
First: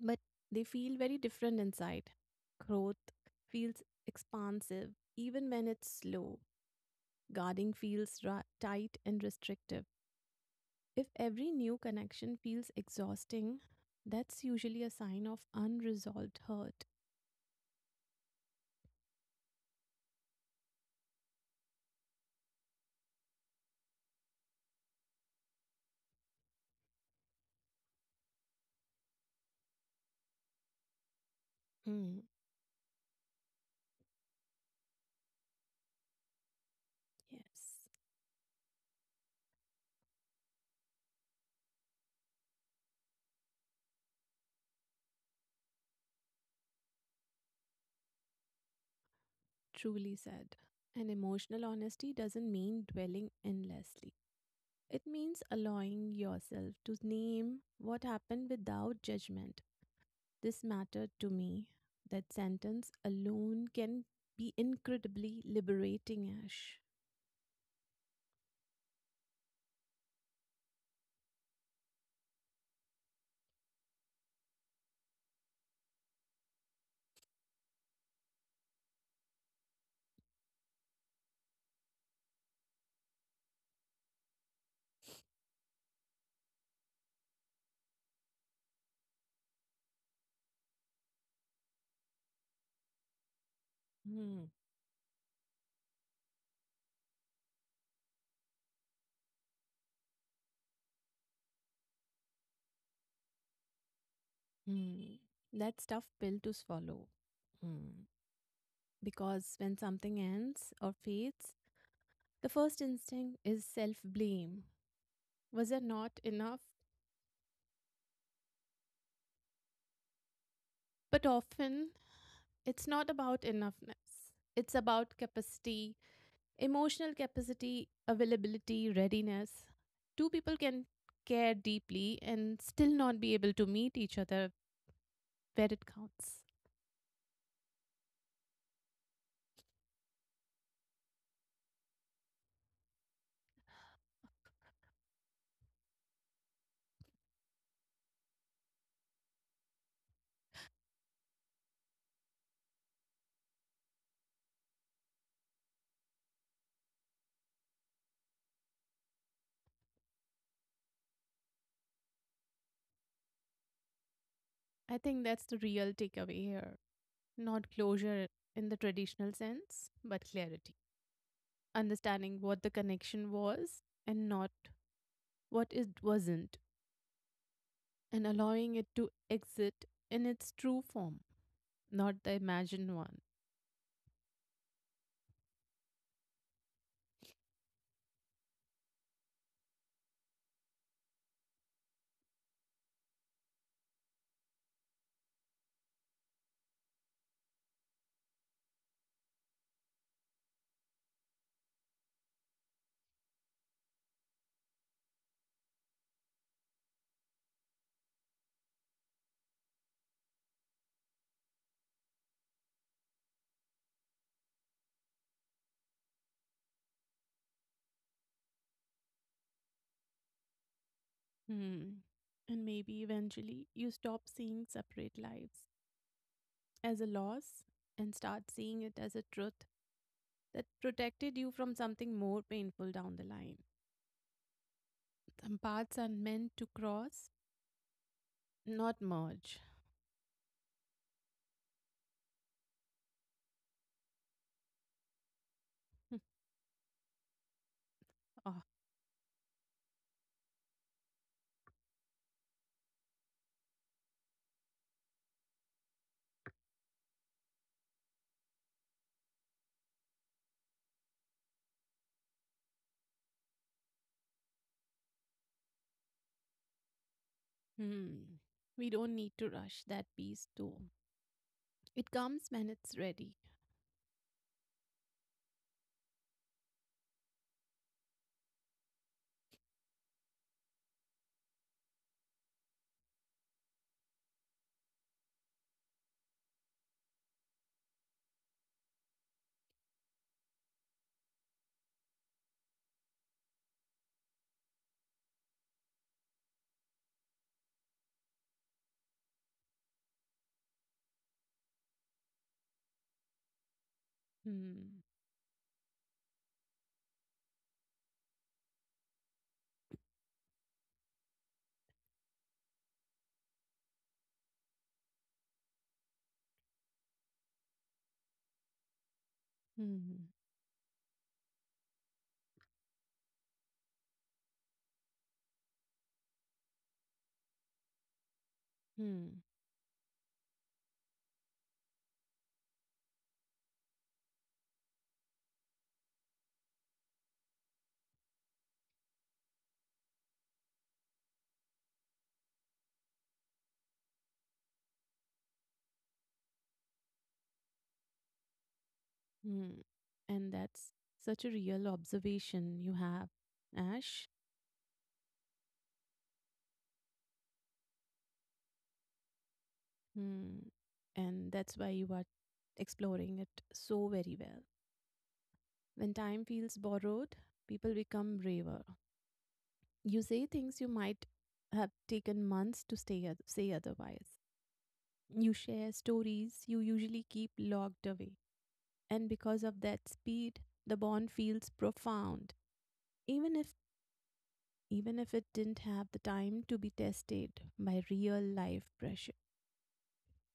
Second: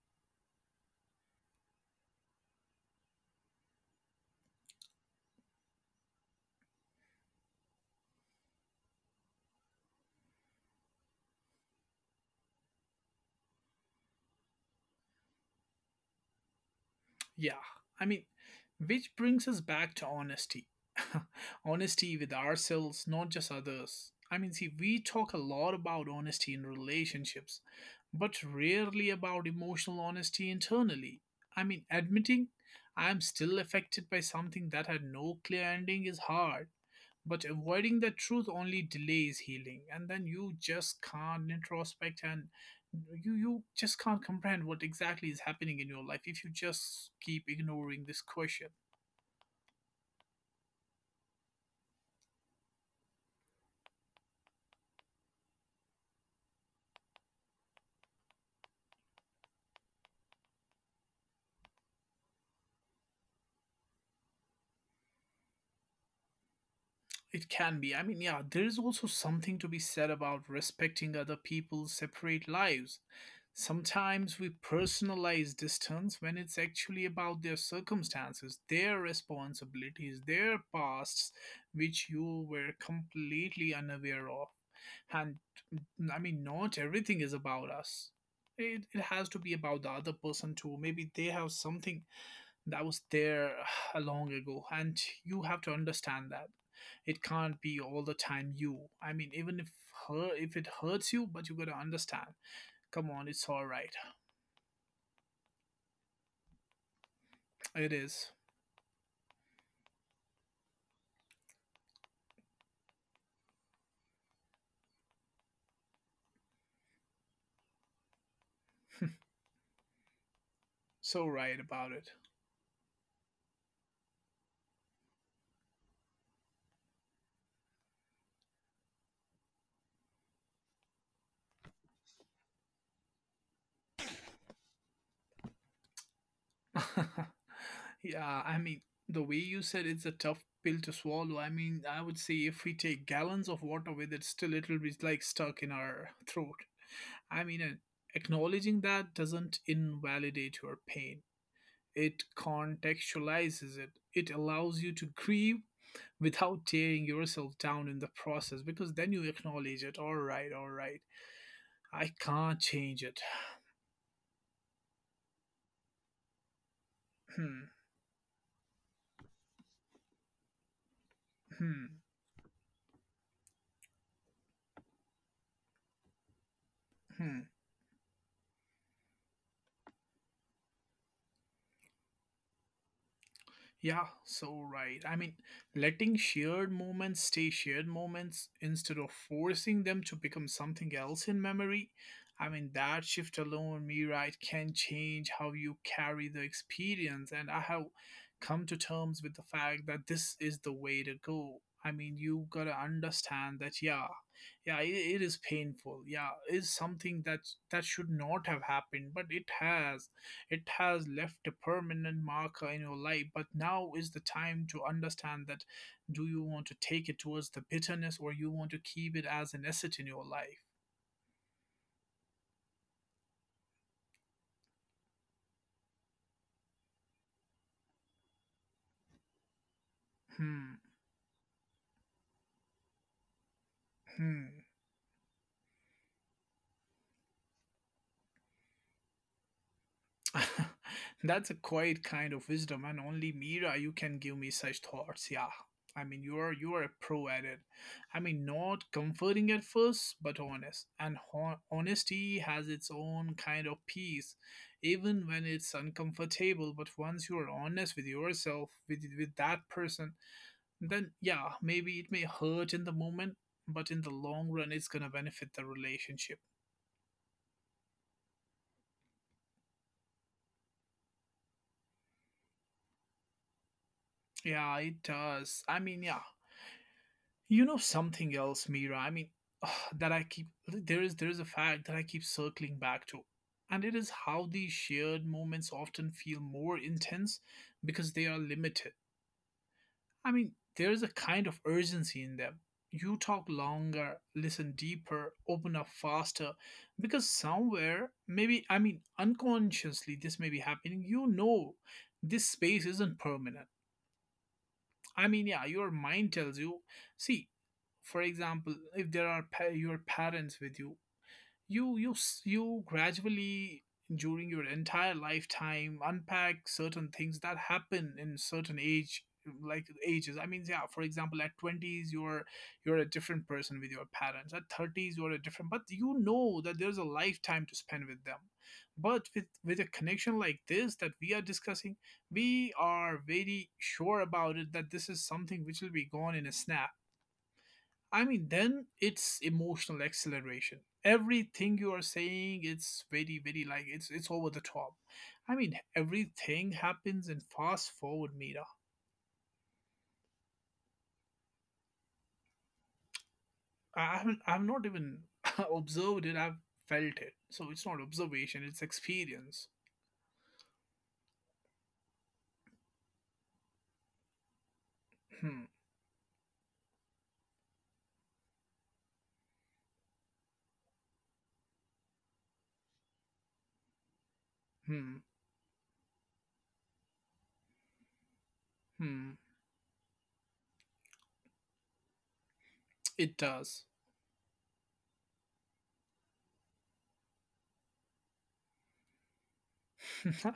Speaker 2: but they feel very different inside. Growth feels expansive even when it's slow. Guarding feels tight and restrictive. If every new connection feels exhausting, that's usually a sign of unresolved hurt.
Speaker 1: Yeah, I mean, which brings us back to honesty. Honesty with ourselves, not just others. See, we talk a lot about honesty in relationships, but rarely about emotional honesty internally.
Speaker 2: Hmm.
Speaker 1: Admitting I'm still affected by something that had no clear ending is hard. But
Speaker 2: Yes,
Speaker 1: avoiding the truth only delays healing, and then you just can't introspect, and you just can't comprehend what exactly is happening in your life if you just keep ignoring this question.
Speaker 2: truly said. And emotional honesty doesn't mean dwelling endlessly. It means allowing yourself to name what happened without judgment. This mattered to me. That sentence alone can be incredibly liberating, Ash.
Speaker 1: It can be. Yeah, there is also something to be said about respecting other people's separate lives. Sometimes we personalize distance when it's actually about their circumstances, their responsibilities, their pasts, which you were completely unaware of. And not everything is about us. It has to be about the other person too. Maybe they have something that was there a long
Speaker 2: Hmm.
Speaker 1: ago, and you have to understand that it can't be all the time you. Even if her if it hurts you, but you gotta understand. Come on, it's all right.
Speaker 2: Hmm. That's tough pill to swallow.
Speaker 1: It
Speaker 2: Hmm.
Speaker 1: is,
Speaker 2: Because when something ends or fades, the first instinct is self blame. Was I not enough?
Speaker 1: so
Speaker 2: But
Speaker 1: right
Speaker 2: often
Speaker 1: about it.
Speaker 2: it's not about enoughness, it's about capacity, emotional capacity, availability, readiness. Two people can care deeply and still not be able to meet each other where it counts.
Speaker 1: Yeah, the way you said, it's a tough pill to swallow. I would say if we take gallons of water with it, still it'll be like stuck in our throat. And acknowledging that doesn't invalidate your pain, it contextualizes it. It allows you to grieve without tearing yourself down in the process, because then you acknowledge it. All right, all right. I can't change it.
Speaker 2: I think that's the real takeaway here. Not closure in the traditional sense, but clarity.
Speaker 1: Hmm, hmm,
Speaker 2: Understanding what the connection was and not what it wasn't
Speaker 1: hmm.
Speaker 2: and allowing it to exit in its true form, not the imagined one.
Speaker 1: Yeah, so right. Letting shared moments stay shared moments instead of forcing them to become something else in memory. That shift alone, me right, can change how you carry the experience. And I have come to terms with the fact that this is the way to go. You gotta understand that, yeah, yeah, it is painful. Yeah, is something that should not have happened, but it has, it has left a permanent marker in your life, but now is the time to understand that, do you want to take it towards the bitterness or you want to keep it as an asset in your life?
Speaker 2: Hmm. And maybe eventually you stop seeing separate lives as a loss and start seeing it as a truth that
Speaker 1: Hmm,
Speaker 2: protected you from something more painful down the line.
Speaker 1: hmm.
Speaker 2: Some paths are meant to cross, not merge.
Speaker 1: That's a quiet kind of wisdom, and only Mira, you can give me such thoughts. Yeah, you are a pro at it.
Speaker 2: Ah,
Speaker 1: Not comforting at first, but honest, and honesty has its own kind of peace, even when it's uncomfortable. But once you are honest with yourself, with that person, then yeah, maybe it may hurt in the moment, but in the long run, it's gonna benefit the relationship.
Speaker 2: hmm. We don't need to rush that piece though. It comes when it's ready.
Speaker 1: Yeah, it does. Yeah, you know something else, Mira. That I keep there is, there is a fact that I keep circling back to, and it is how these shared moments often feel more intense because they are limited. There is a kind of urgency in them. You talk longer, listen deeper, open up faster, because somewhere, maybe, unconsciously, this may be happening. You know, this space isn't permanent.
Speaker 2: Hmm.
Speaker 1: Yeah, your mind tells you. See, for example, if there are your parents with you, you gradually, during your entire lifetime, unpack certain things that happen in certain age like
Speaker 2: Hmm.
Speaker 1: ages. Yeah, for example, at 20s you're a different person with your parents, at 30s you're a different, but you know that there's a lifetime to spend with them. But
Speaker 2: Hmm.
Speaker 1: with a connection like this that we are discussing, we are very sure about it that this is something which will be gone in a snap. Then it's emotional acceleration. Everything you are saying, it's very, very like it's over the top. Everything happens in fast forward, Mira.
Speaker 2: Hmm. And that's such a real observation you have,
Speaker 1: I
Speaker 2: Ash.
Speaker 1: haven't, I've not even observed it. I've felt it. So it's not observation. It's experience.
Speaker 2: Hmm. And that's why you are exploring it so very well.
Speaker 1: Hmm.
Speaker 2: When time feels borrowed, people become braver. You say things you might have taken months to say otherwise.
Speaker 1: Hmm.
Speaker 2: You share stories you usually keep locked away.
Speaker 1: Hmm.
Speaker 2: And because of that speed, the bond feels profound,
Speaker 1: It
Speaker 2: even if
Speaker 1: does.
Speaker 2: even if it didn't have the time to be tested by real life pressure.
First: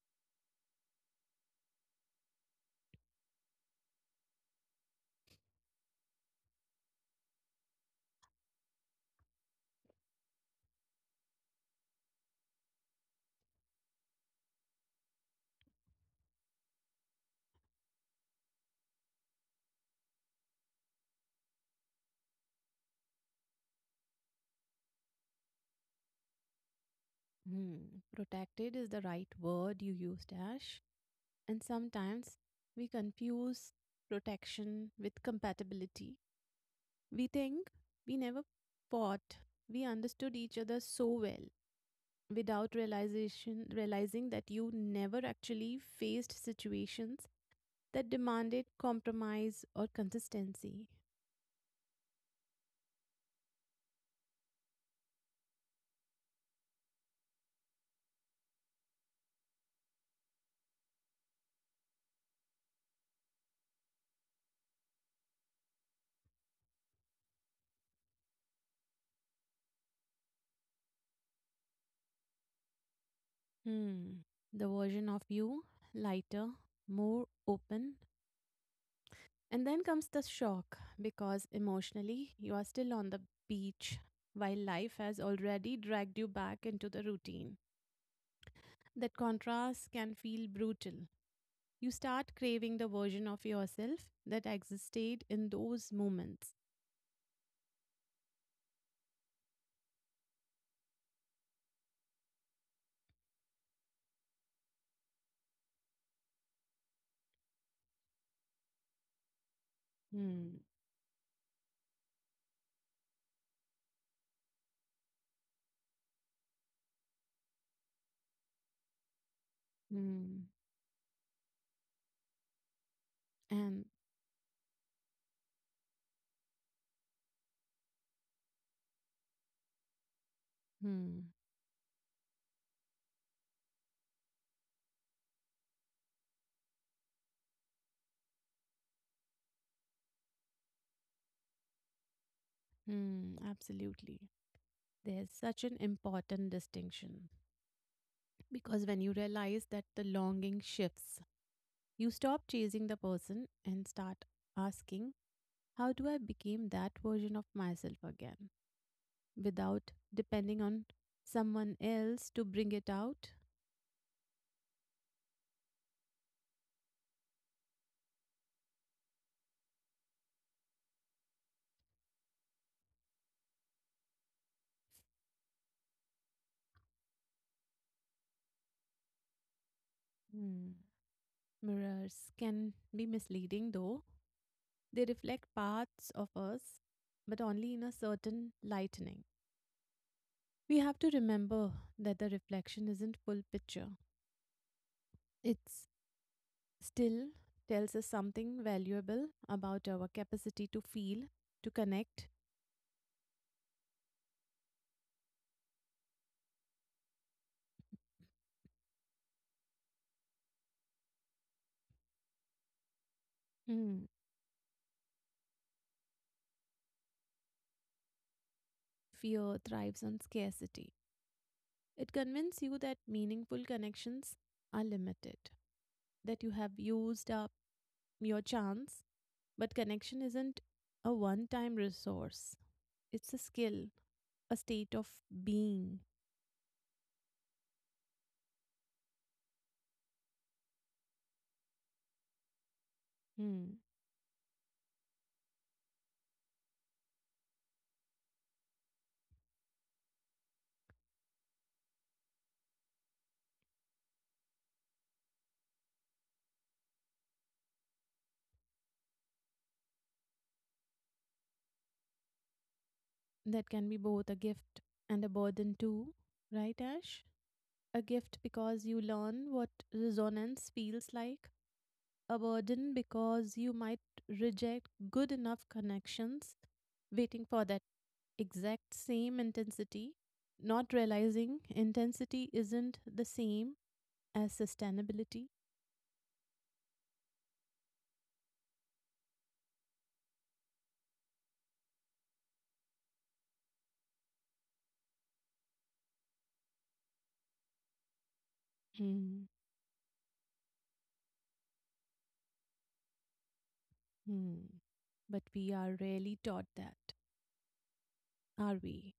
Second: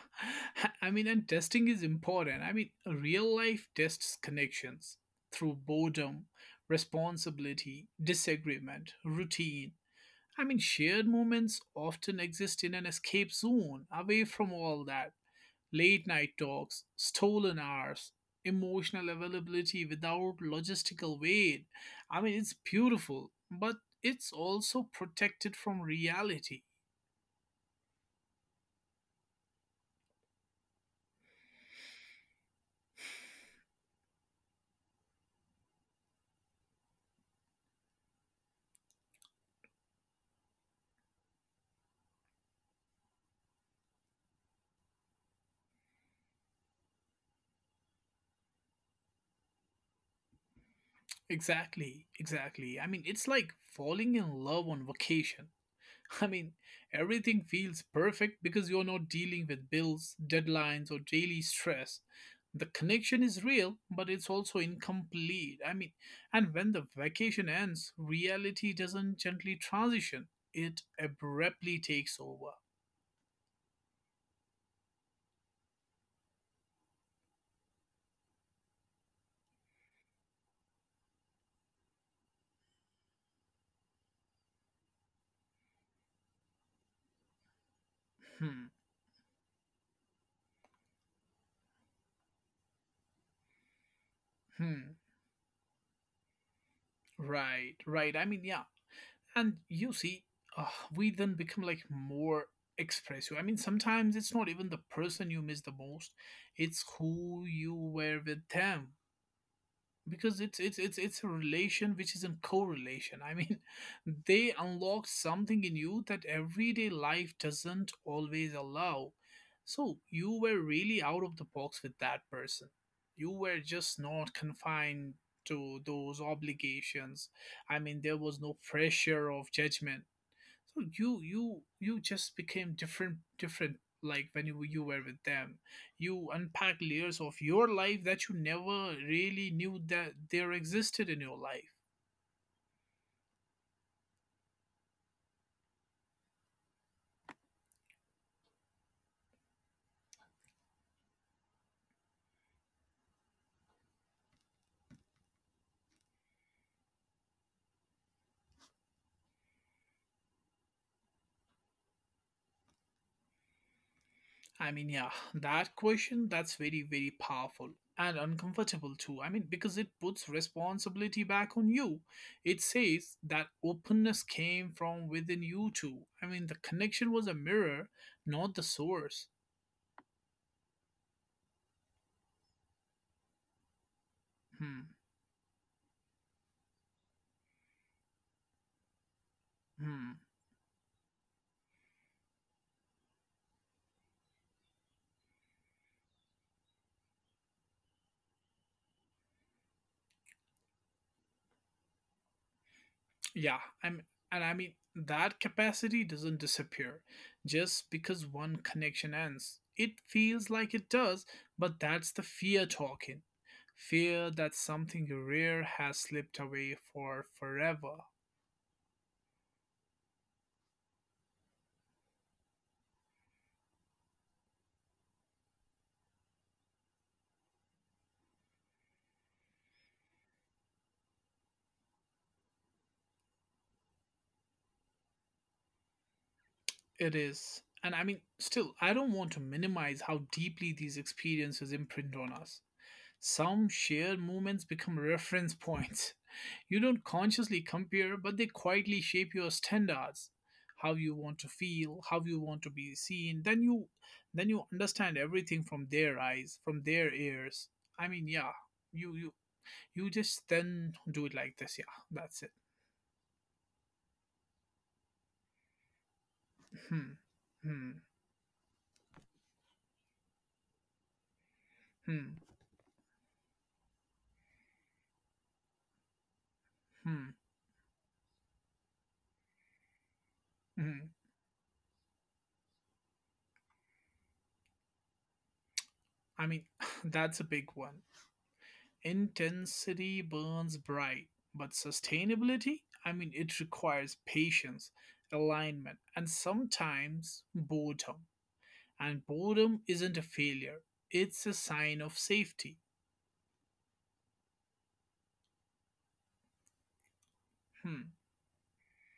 Speaker 1: and testing is important. Real life tests connections through boredom, responsibility, disagreement, routine. Shared moments often exist in an escape zone, away from all that. Late night talks, stolen hours, emotional availability without logistical weight. It's beautiful, but it's also protected from reality.
Speaker 2: Hmm, protected is the right word you used, Ash. And sometimes we confuse protection with compatibility. We think we never fought. We understood each other so well without realization realizing that you never actually faced situations that demanded compromise or consistency.
Speaker 1: Exactly, exactly. It's like falling in love on vacation. I mean, everything feels perfect because you're not dealing with bills, deadlines, or daily stress. The connection is real, but it's also incomplete. And when the vacation ends, reality doesn't gently transition, it abruptly takes over.
Speaker 2: Hmm. The version of you, lighter, more open. And then comes the shock because emotionally you are still on the beach while life has already dragged you back into the routine.
Speaker 1: Hmm,
Speaker 2: That contrast can feel brutal. You start craving the version of yourself that
Speaker 1: hmm,
Speaker 2: existed in those moments.
Speaker 1: right, right. Yeah. And you see, uh, we then become like more expressive. Sometimes it's not even the person you miss the most, it's who you were with them, because it's
Speaker 2: Hmm.
Speaker 1: it's it's it's a relation which is a correlation. They unlock something in you that everyday life doesn't always allow. So you
Speaker 2: Hmm.
Speaker 1: were really out of the box with that person. You were
Speaker 2: And
Speaker 1: just not confined to those obligations. There was no pressure of judgment, so you
Speaker 2: hmm.
Speaker 1: you you just became different, like when you were with them. You unpack layers of your life that you never really knew that there existed in your life.
Speaker 2: Hmm. Absolutely. There's such an important distinction because when you realize that the longing shifts, you stop chasing the person and start asking, how do I become that version of myself again? Without depending on someone else to bring it out.
Speaker 1: Yeah, that question, that's very, very powerful and uncomfortable too. Because it puts responsibility back on you. It says that openness came from within you too. The connection was a mirror, not the source.
Speaker 2: Hmm. Mirrors can be misleading though,
Speaker 1: Hmm.
Speaker 2: they reflect parts of us, but only in a certain lightening.
Speaker 1: Hmm.
Speaker 2: We have to remember that the reflection isn't full picture. It's still tells us something valuable about our capacity to feel, to connect.
Speaker 1: Yeah, and that capacity doesn't disappear just because one connection ends. It feels like it does, but that's the fear talking.
Speaker 2: Hmm.
Speaker 1: Fear that something rare has slipped away for forever.
Speaker 2: Fear thrives on scarcity. It convinces you that meaningful connections are limited, that you have used up your chance, but connection isn't a one time resource, it's a skill, a state of being.
Speaker 1: It is. And still, I don't want to minimize how deeply these experiences imprint on us. Some
Speaker 2: Hmm,
Speaker 1: shared moments become reference points. You don't consciously compare, but they quietly shape your standards. How you want to feel, how you want to be seen, then you understand everything from their eyes, from their ears. Yeah, you you just then do it like this, yeah. That's it.
Speaker 2: that can be both a gift and a burden, too. Right, Ash?
Speaker 1: Hmm. Hmm.
Speaker 2: A gift because you learn what resonance feels like, a
Speaker 1: Hmm.
Speaker 2: burden because you might reject good enough connections,
Speaker 1: Hmm.
Speaker 2: waiting for that exact same intensity, not
Speaker 1: Hmm.
Speaker 2: realizing intensity isn't the same as sustainability.
Speaker 1: I mean, that's a big one. Intensity burns bright, but sustainability, it requires patience, alignment, and sometimes boredom. And
Speaker 2: Hmm,
Speaker 1: boredom isn't a failure, it's a sign of safety.
Speaker 2: hmm. But we are rarely taught that,
Speaker 1: Hmm,
Speaker 2: are we?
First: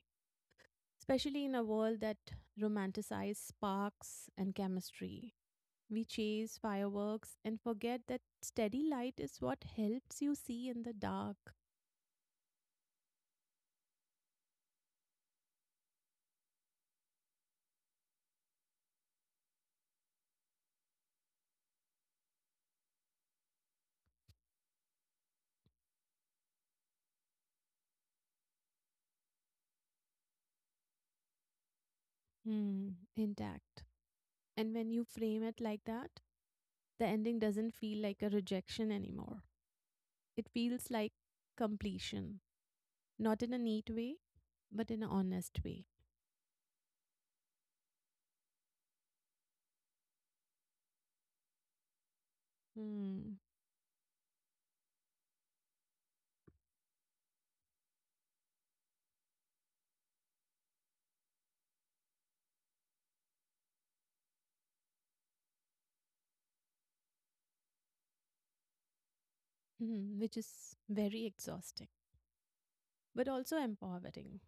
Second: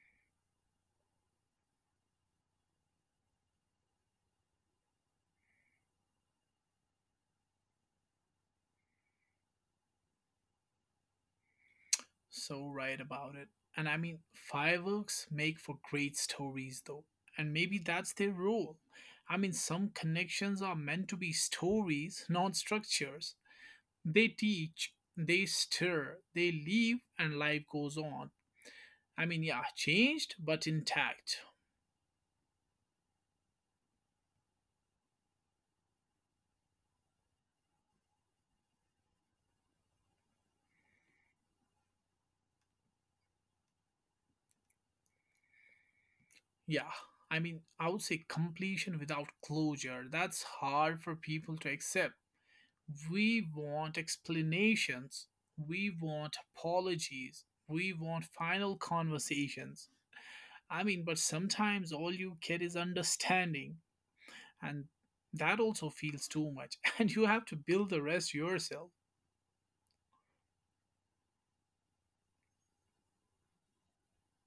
Speaker 2: Especially in a world that romanticizes sparks and chemistry. We chase fireworks and forget that steady light is what helps you see in the dark.
Speaker 1: so right about it. And I mean, fireworks make for great stories, though, and maybe that's their role. I mean, some connections are meant to be stories, not structures. They teach, they stir, they leave, and life goes on. I mean, yeah, changed but intact.
Speaker 2: Hmm. Intact. And when you frame it like that, the ending doesn't feel like a rejection anymore. It feels like completion, not in a neat way, but in an honest way.
Speaker 1: Yeah. I mean, I would say completion without closure. That's hard for people to accept.
Speaker 2: Hmm.
Speaker 1: We want explanations. We want apologies. We want final conversations. I mean, but sometimes all you get is understanding, and that also feels too much. And you have to build the rest yourself.
Speaker 2: Mhm, which is very exhausting, but also empowering.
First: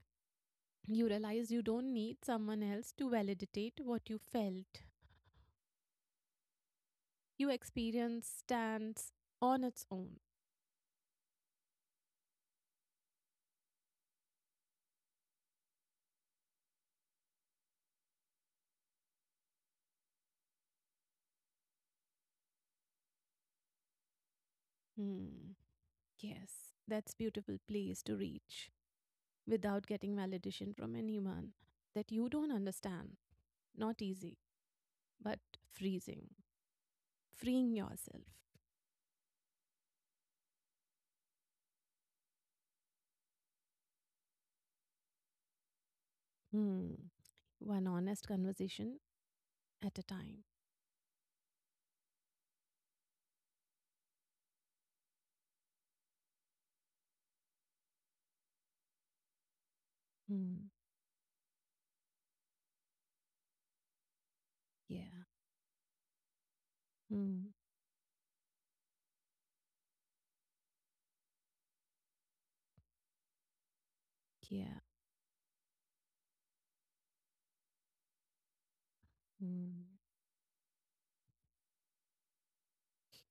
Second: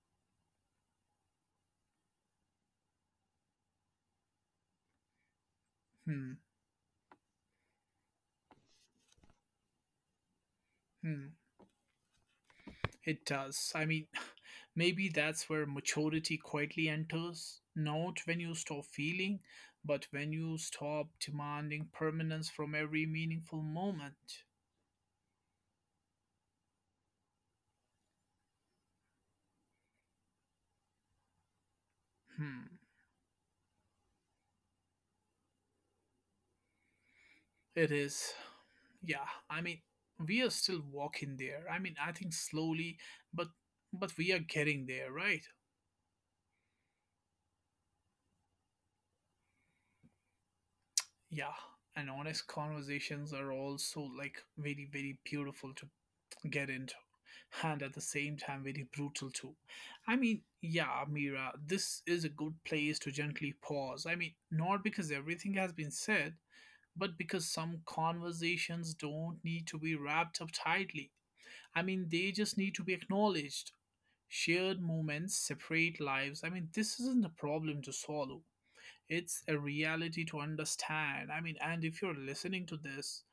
Speaker 2: You realize you don't need someone else to validate what you felt.
Speaker 1: Hmm.
Speaker 2: Your experience stands on its own.
Speaker 1: Hmm. It does. I mean, maybe that's where maturity quietly enters. Not when you stop feeling, but when you stop demanding permanence from every meaningful moment.
Speaker 2: Hmm. Yes, that's beautiful place to reach without getting validation from anyone that you don't
Speaker 1: Hmm.
Speaker 2: understand. Not easy, but freezing, freeing
Speaker 1: It
Speaker 2: yourself.
Speaker 1: is. Yeah. I mean, we are still walking there. I mean, I think slowly, but we are getting there, right?
Speaker 2: Hmm. One honest conversation at a time.
Speaker 1: Yeah. And honest conversations are also like very beautiful to get into, and at the same time very brutal too. I mean,
Speaker 2: Hmm.
Speaker 1: yeah, Mira, this is a good place to gently pause. I mean, not because
Speaker 2: Yeah.
Speaker 1: everything has been said, but because
Speaker 2: Hmm.
Speaker 1: some conversations don't need to be wrapped up tightly. I mean, they just need to be acknowledged. Shared
Speaker 2: Yeah.
Speaker 1: moments, separate lives. I mean, this isn't a problem to swallow. It's a
Speaker 2: Hmm.
Speaker 1: reality to understand. I mean, and if you're listening to this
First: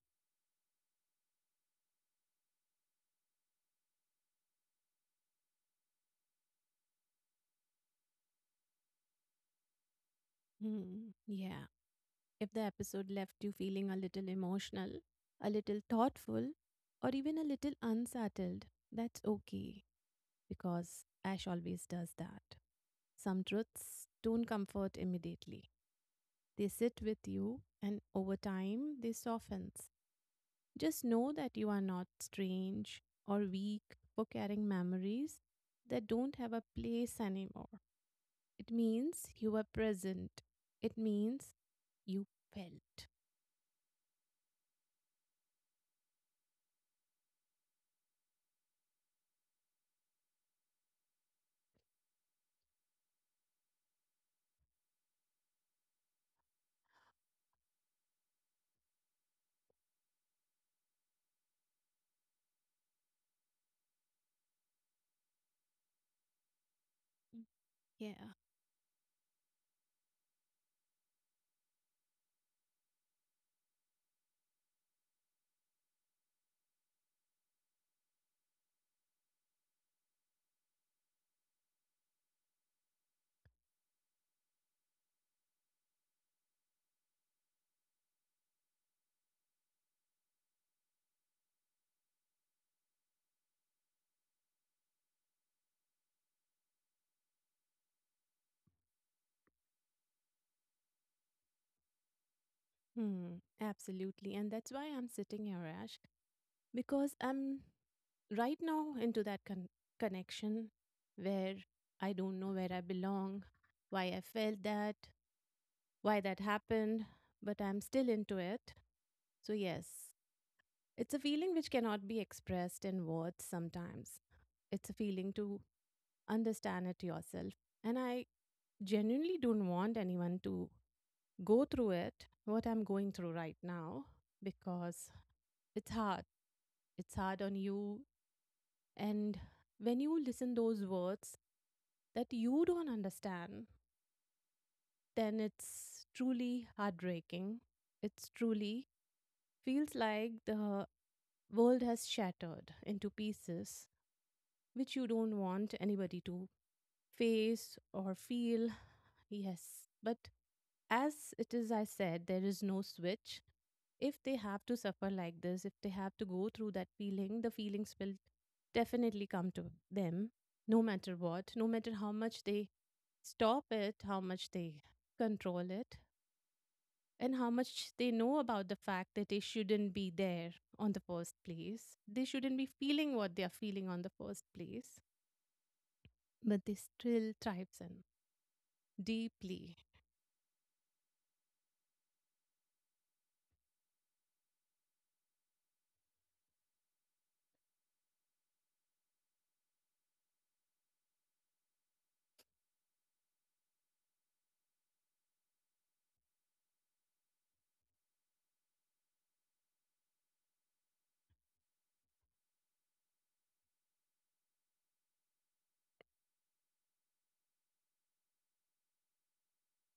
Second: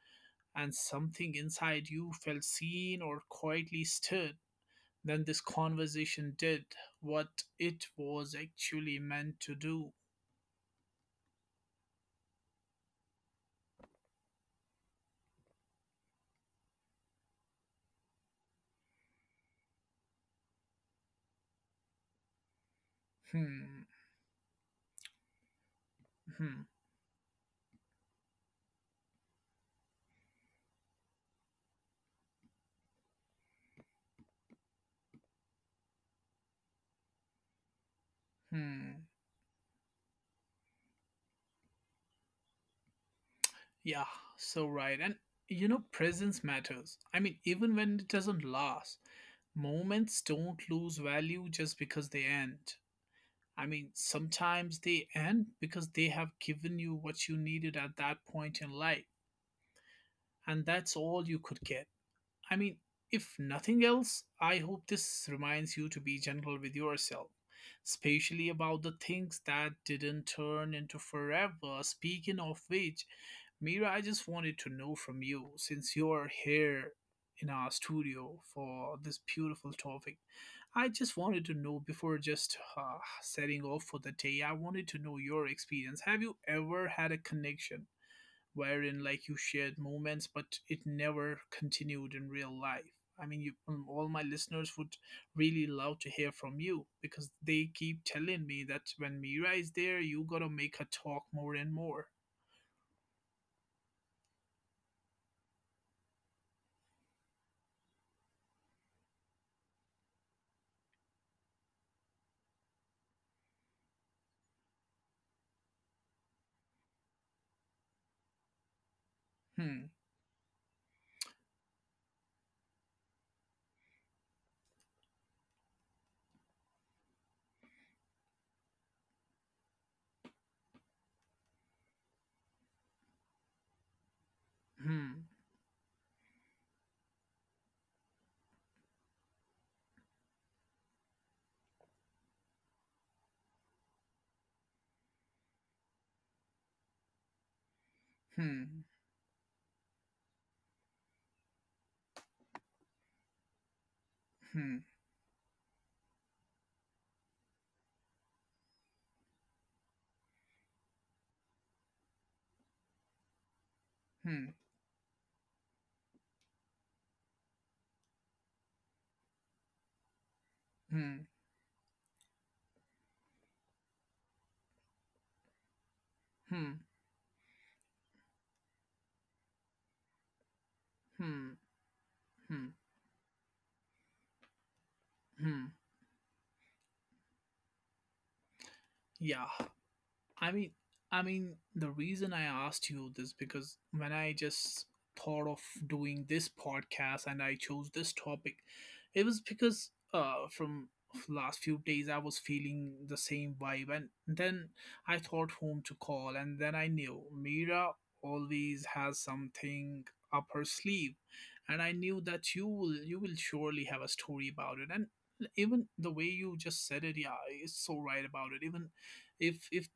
Speaker 1: and something inside you felt seen or quietly stirred, then this conversation did what it was actually meant to do.
Speaker 2: Hmm. Yeah. If the episode left you feeling a little emotional, a little thoughtful, or even a little unsettled, that's okay because Ash always does that. Some
Speaker 1: Hmm,
Speaker 2: truths don't comfort immediately.
Speaker 1: hmm,
Speaker 2: They sit with you and over time they softens. Just know that you are not strange or weak for carrying memories that don't have a place anymore. It
Speaker 1: hmm.
Speaker 2: means you were present. It means you felt.
Speaker 1: Yeah, so right. And presence matters. I mean, even when it doesn't last, moments don't lose value just because they end. I mean, sometimes they end because they have given you what you needed at that point in life, and that's all you could get. I mean, if nothing else, I hope this reminds you to be gentle with yourself,
Speaker 2: Mm. Yeah.
Speaker 1: especially about the things that didn't turn into forever. Speaking of which, Mira, I just wanted to know from you since you're here in our studio for this beautiful topic. I just wanted to know before just setting off for the day, I wanted to know your experience. Have you ever had a connection wherein like you shared moments, but it never continued in real life? I mean, you, all my listeners would really love to hear from you, because they keep telling me that when Mira is there, you gotta make her talk more and more.
Speaker 2: Hmm. Absolutely. And that's why I'm sitting here, Ash, because I'm right now into that connection where I don't know where I belong, why I felt that, why that happened, but I'm still into it. So,
Speaker 1: Hmm,
Speaker 2: yes, it's a feeling which cannot be expressed in words sometimes. It's a feeling to understand it yourself. And I genuinely don't want anyone to go through it, what I'm going through right now, because
Speaker 1: hmm,
Speaker 2: it's hard. It's hard on you, and when you listen those words that you don't understand, then it's truly heartbreaking, it's
Speaker 1: hmm,
Speaker 2: truly feels like the world has shattered into pieces
Speaker 1: hmm,
Speaker 2: which you don't want anybody to face or feel. Yes, but as it is, I said, there is no switch. If they
Speaker 1: hmm,
Speaker 2: have to suffer like this, if they have to go through that feeling, the feelings will definitely come to them, no matter
Speaker 1: hmm,
Speaker 2: what, no matter how much they stop it, how much they control it,
Speaker 1: hmm,
Speaker 2: and how much they know about the fact that they shouldn't be there on the first
Speaker 1: hmm,
Speaker 2: place. They shouldn't be
Speaker 1: hmm,
Speaker 2: feeling what they are feeling on the first place,
Speaker 1: hmm.
Speaker 2: but they still thrives in
Speaker 1: Yeah.
Speaker 2: deeply.
Speaker 1: I mean, I mean, the reason I asked you this, because when I just thought of doing this podcast and I chose this topic, it was because from last few days I was feeling the same vibe, and then I thought whom to call, and then I knew Mira always has something up her sleeve, and I knew that you will surely have a story about it, and even the way you just said it, yeah, it's so right about it. Even if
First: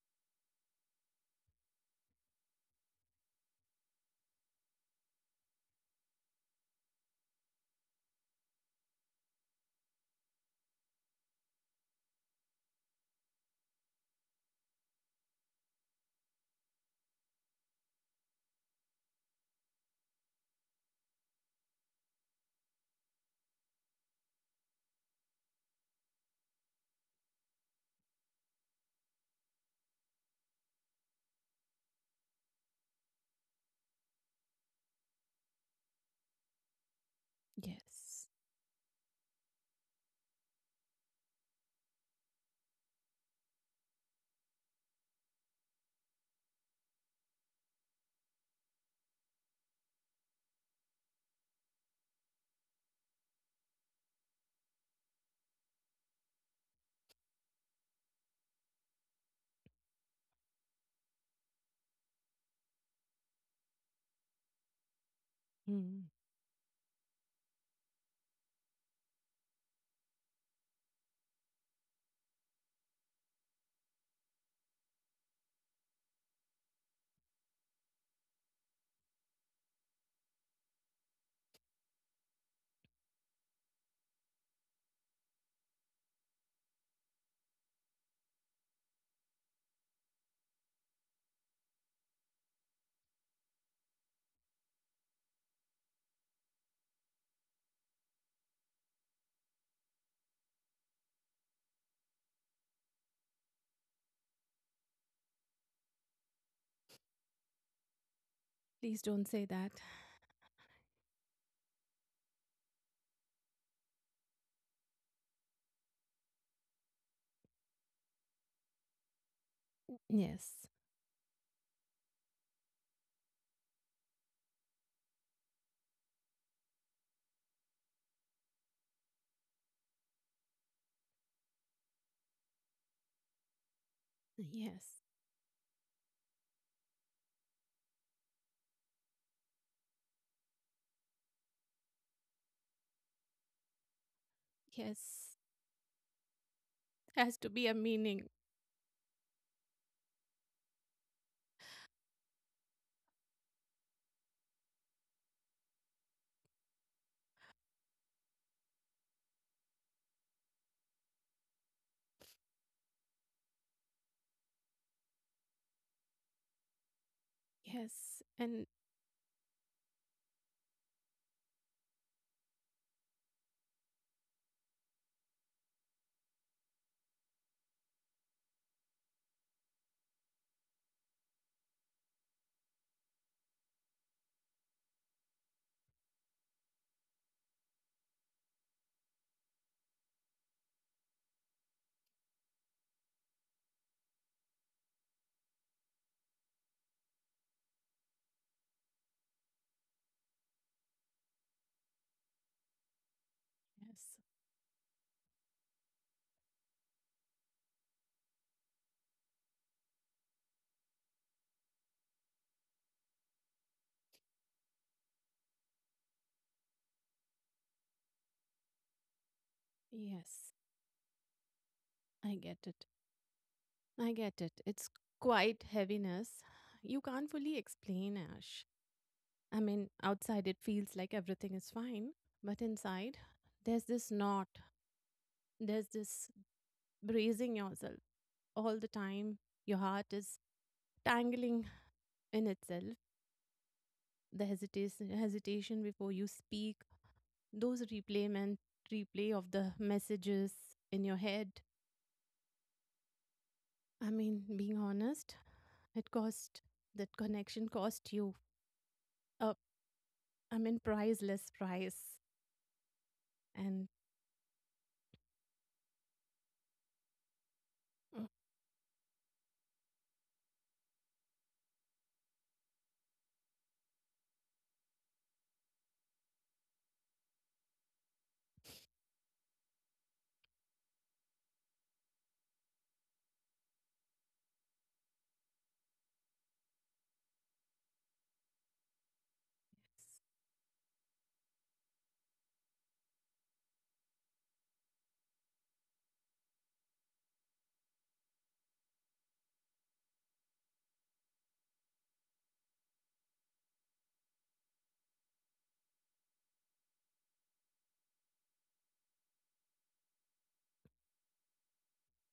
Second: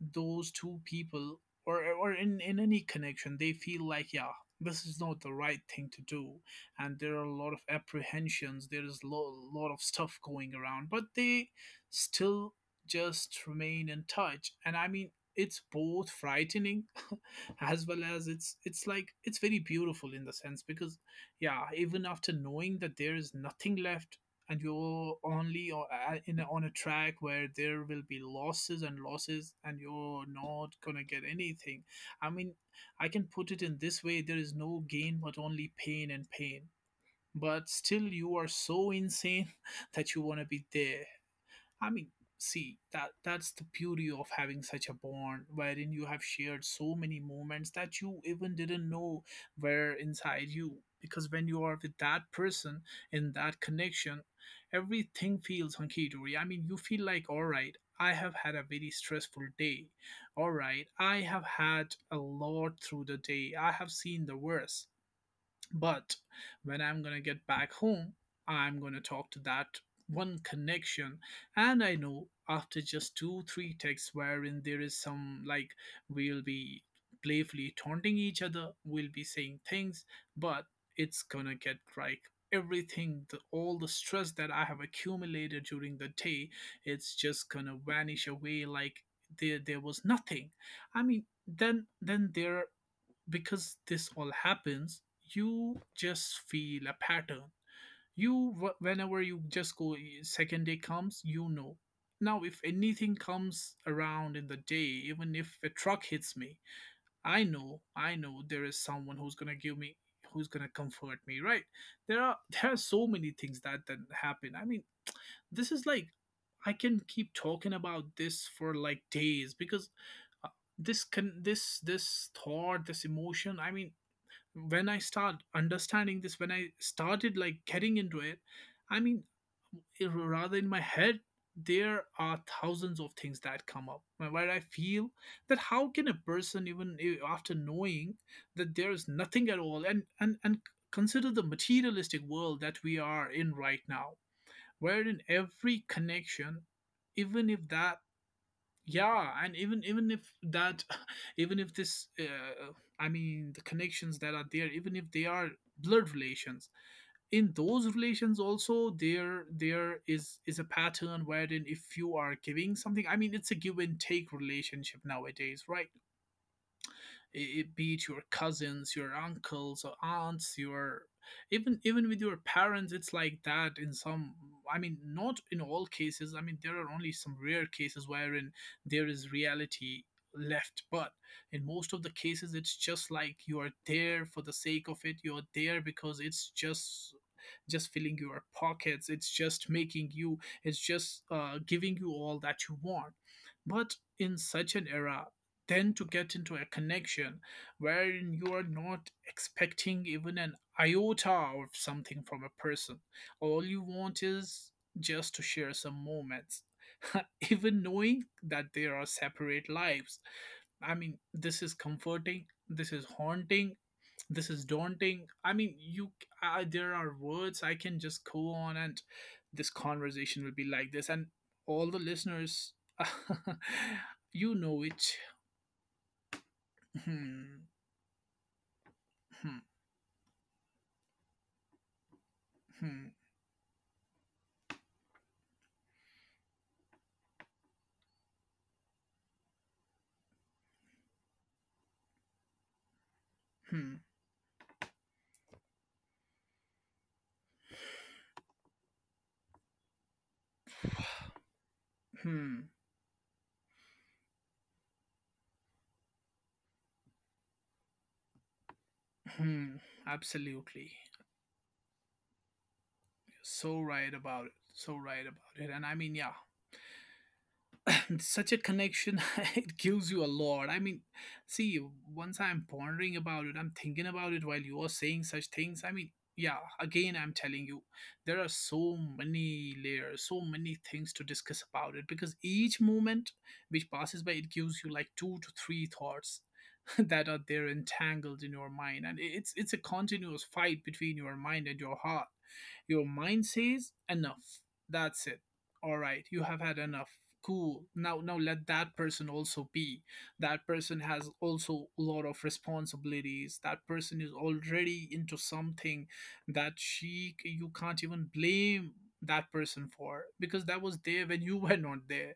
Speaker 1: those two people or in any connection, they feel like, yeah, this is not the right thing to do, and there are a lot of apprehensions, there is a lot of stuff going around, but they still just remain in touch. And I mean, it's both frightening as well as it's like it's very beautiful in the sense, because yeah, even after knowing that there is nothing left, and you're only in a, on a track where there will be losses and losses, and you're not going to get anything. I mean, I can put it in this way: there is no gain but only pain and pain, but still
Speaker 2: Yes.
Speaker 1: you are so insane that you want to be there. I mean, see, that that's the beauty of having such a bond wherein you have shared so many moments that you even didn't know were inside you. Because when you are with that person in that connection, everything feels hunky dory. I mean, you feel like, all right, I have had a very stressful day. All right, I have had a lot through the day. I have seen the worst.
Speaker 2: Hmm.
Speaker 1: But when I'm gonna get back home, I'm gonna talk to that one connection. And I know after just two, three texts, wherein there is some, like, we'll be playfully taunting each other, we'll be saying things, but it's gonna get like everything, all the stress that I have accumulated during the day, it's just gonna vanish away, like there was nothing. I mean, then there, because this all happens, you just feel a pattern. You whenever you just go second day comes, you know, now if anything comes around in the day, even if a truck hits me, I know there is
Speaker 2: Please
Speaker 1: someone
Speaker 2: don't
Speaker 1: who's
Speaker 2: say
Speaker 1: going to
Speaker 2: that.
Speaker 1: give me, who's going to comfort me, right? There are there are so many things that that happen. I mean, this is like, I can keep talking about this for like days, because uh,
Speaker 2: Yes.
Speaker 1: this can, this thought, this emotion, I mean, when I start understanding this, when I started like getting into it, I mean, it- rather, in my head, there are thousands of things that come up, where I
Speaker 2: Yes.
Speaker 1: feel that how can a person even after knowing that there is nothing at all, and consider the materialistic world that we are in right now, wherein
Speaker 2: Yes.
Speaker 1: every connection,
Speaker 2: Has
Speaker 1: even
Speaker 2: to
Speaker 1: if
Speaker 2: be a
Speaker 1: that,
Speaker 2: meaning.
Speaker 1: yeah, and even if that, even if this I mean, the connections that are there, even if they are blood relations, in those relations also, there is a pattern wherein if you are giving something, I mean, it's a give and take relationship nowadays, right? It be it your
Speaker 2: Yes. And
Speaker 1: cousins, your uncles or aunts, your, even with your parents, it's like that in some, I mean, not in all cases. I mean, there are only some rare cases wherein there is reality left, but in most of the cases, it's just like you are there for the sake of it. You're there because it's just filling your pockets, it's just making you, it's just giving you all that you want. But in such an era, tend to get into a connection wherein you are not expecting even an iota of something from a person. All you
Speaker 2: yes.
Speaker 1: want is just to share some moments. Even knowing that there are separate lives. I mean, this is comforting, this is haunting, this is daunting. I mean, you there are words, I can just go on, and this conversation
Speaker 2: Yes.
Speaker 1: will be like this, and all the
Speaker 2: I get
Speaker 1: listeners
Speaker 2: it. I get
Speaker 1: you
Speaker 2: it.
Speaker 1: know
Speaker 2: It's
Speaker 1: it.
Speaker 2: quite heaviness. You can't fully
Speaker 1: Hmm,
Speaker 2: explain, Ash.
Speaker 1: hmm,
Speaker 2: I mean, outside it feels like everything is fine, but
Speaker 1: hmm,
Speaker 2: inside there's this knot. There's this bracing yourself all the time. Your heart is tangling in itself.
Speaker 1: hmm,
Speaker 2: The hesitation before you speak, those replay of the messages in your head.
Speaker 1: hmm,
Speaker 2: I mean, being honest, it cost, that connection cost you a,
Speaker 1: hmm.
Speaker 2: I mean,
Speaker 1: Absolutely.
Speaker 2: priceless price.
Speaker 1: You're so
Speaker 2: And
Speaker 1: right about it. So right about it. And I mean, yeah,
Speaker 2: uh,
Speaker 1: such a connection, it gives you a lot. I mean, see, once I'm pondering about it, I'm thinking about it while you are saying such things. I mean, yeah, again, I'm telling you, there are so many layers, so many things to discuss about it, because each moment which passes by, it gives you like two to three thoughts that are there entangled in your mind, and it's a continuous fight between your mind and your heart. Your mind says enough, that's it, all right, you have had enough, cool, now let that person also be. That person has also a lot of responsibilities, that person is already into something, that she, you can't even blame that person for, because that was there when you were not there.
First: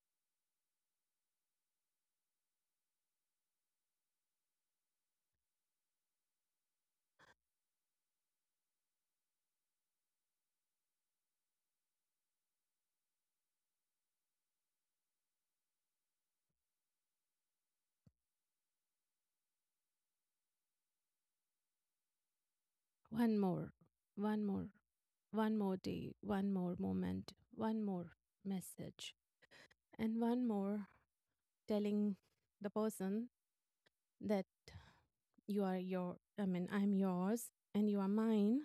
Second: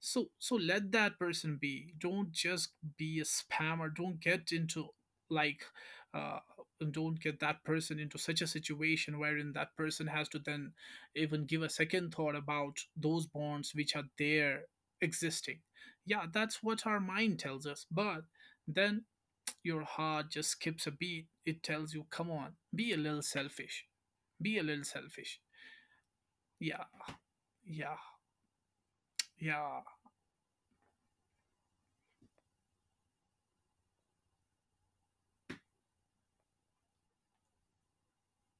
Speaker 1: So, so let that person be, don't just be a spammer, don't get into, like, uh don't get that person into such a situation wherein that person has to then even give a second thought about those bonds which are there existing. Yeah, that's what our mind tells us, but then your heart just skips a beat, it tells you, come on, be a little
Speaker 2: one more,
Speaker 1: selfish,
Speaker 2: one
Speaker 1: be a
Speaker 2: more,
Speaker 1: little selfish,
Speaker 2: one more day, one more
Speaker 1: yeah,
Speaker 2: moment, one
Speaker 1: yeah,
Speaker 2: more message,
Speaker 1: yeah.
Speaker 2: and one more telling the person that you are your, I mean, I'm yours and you are mine,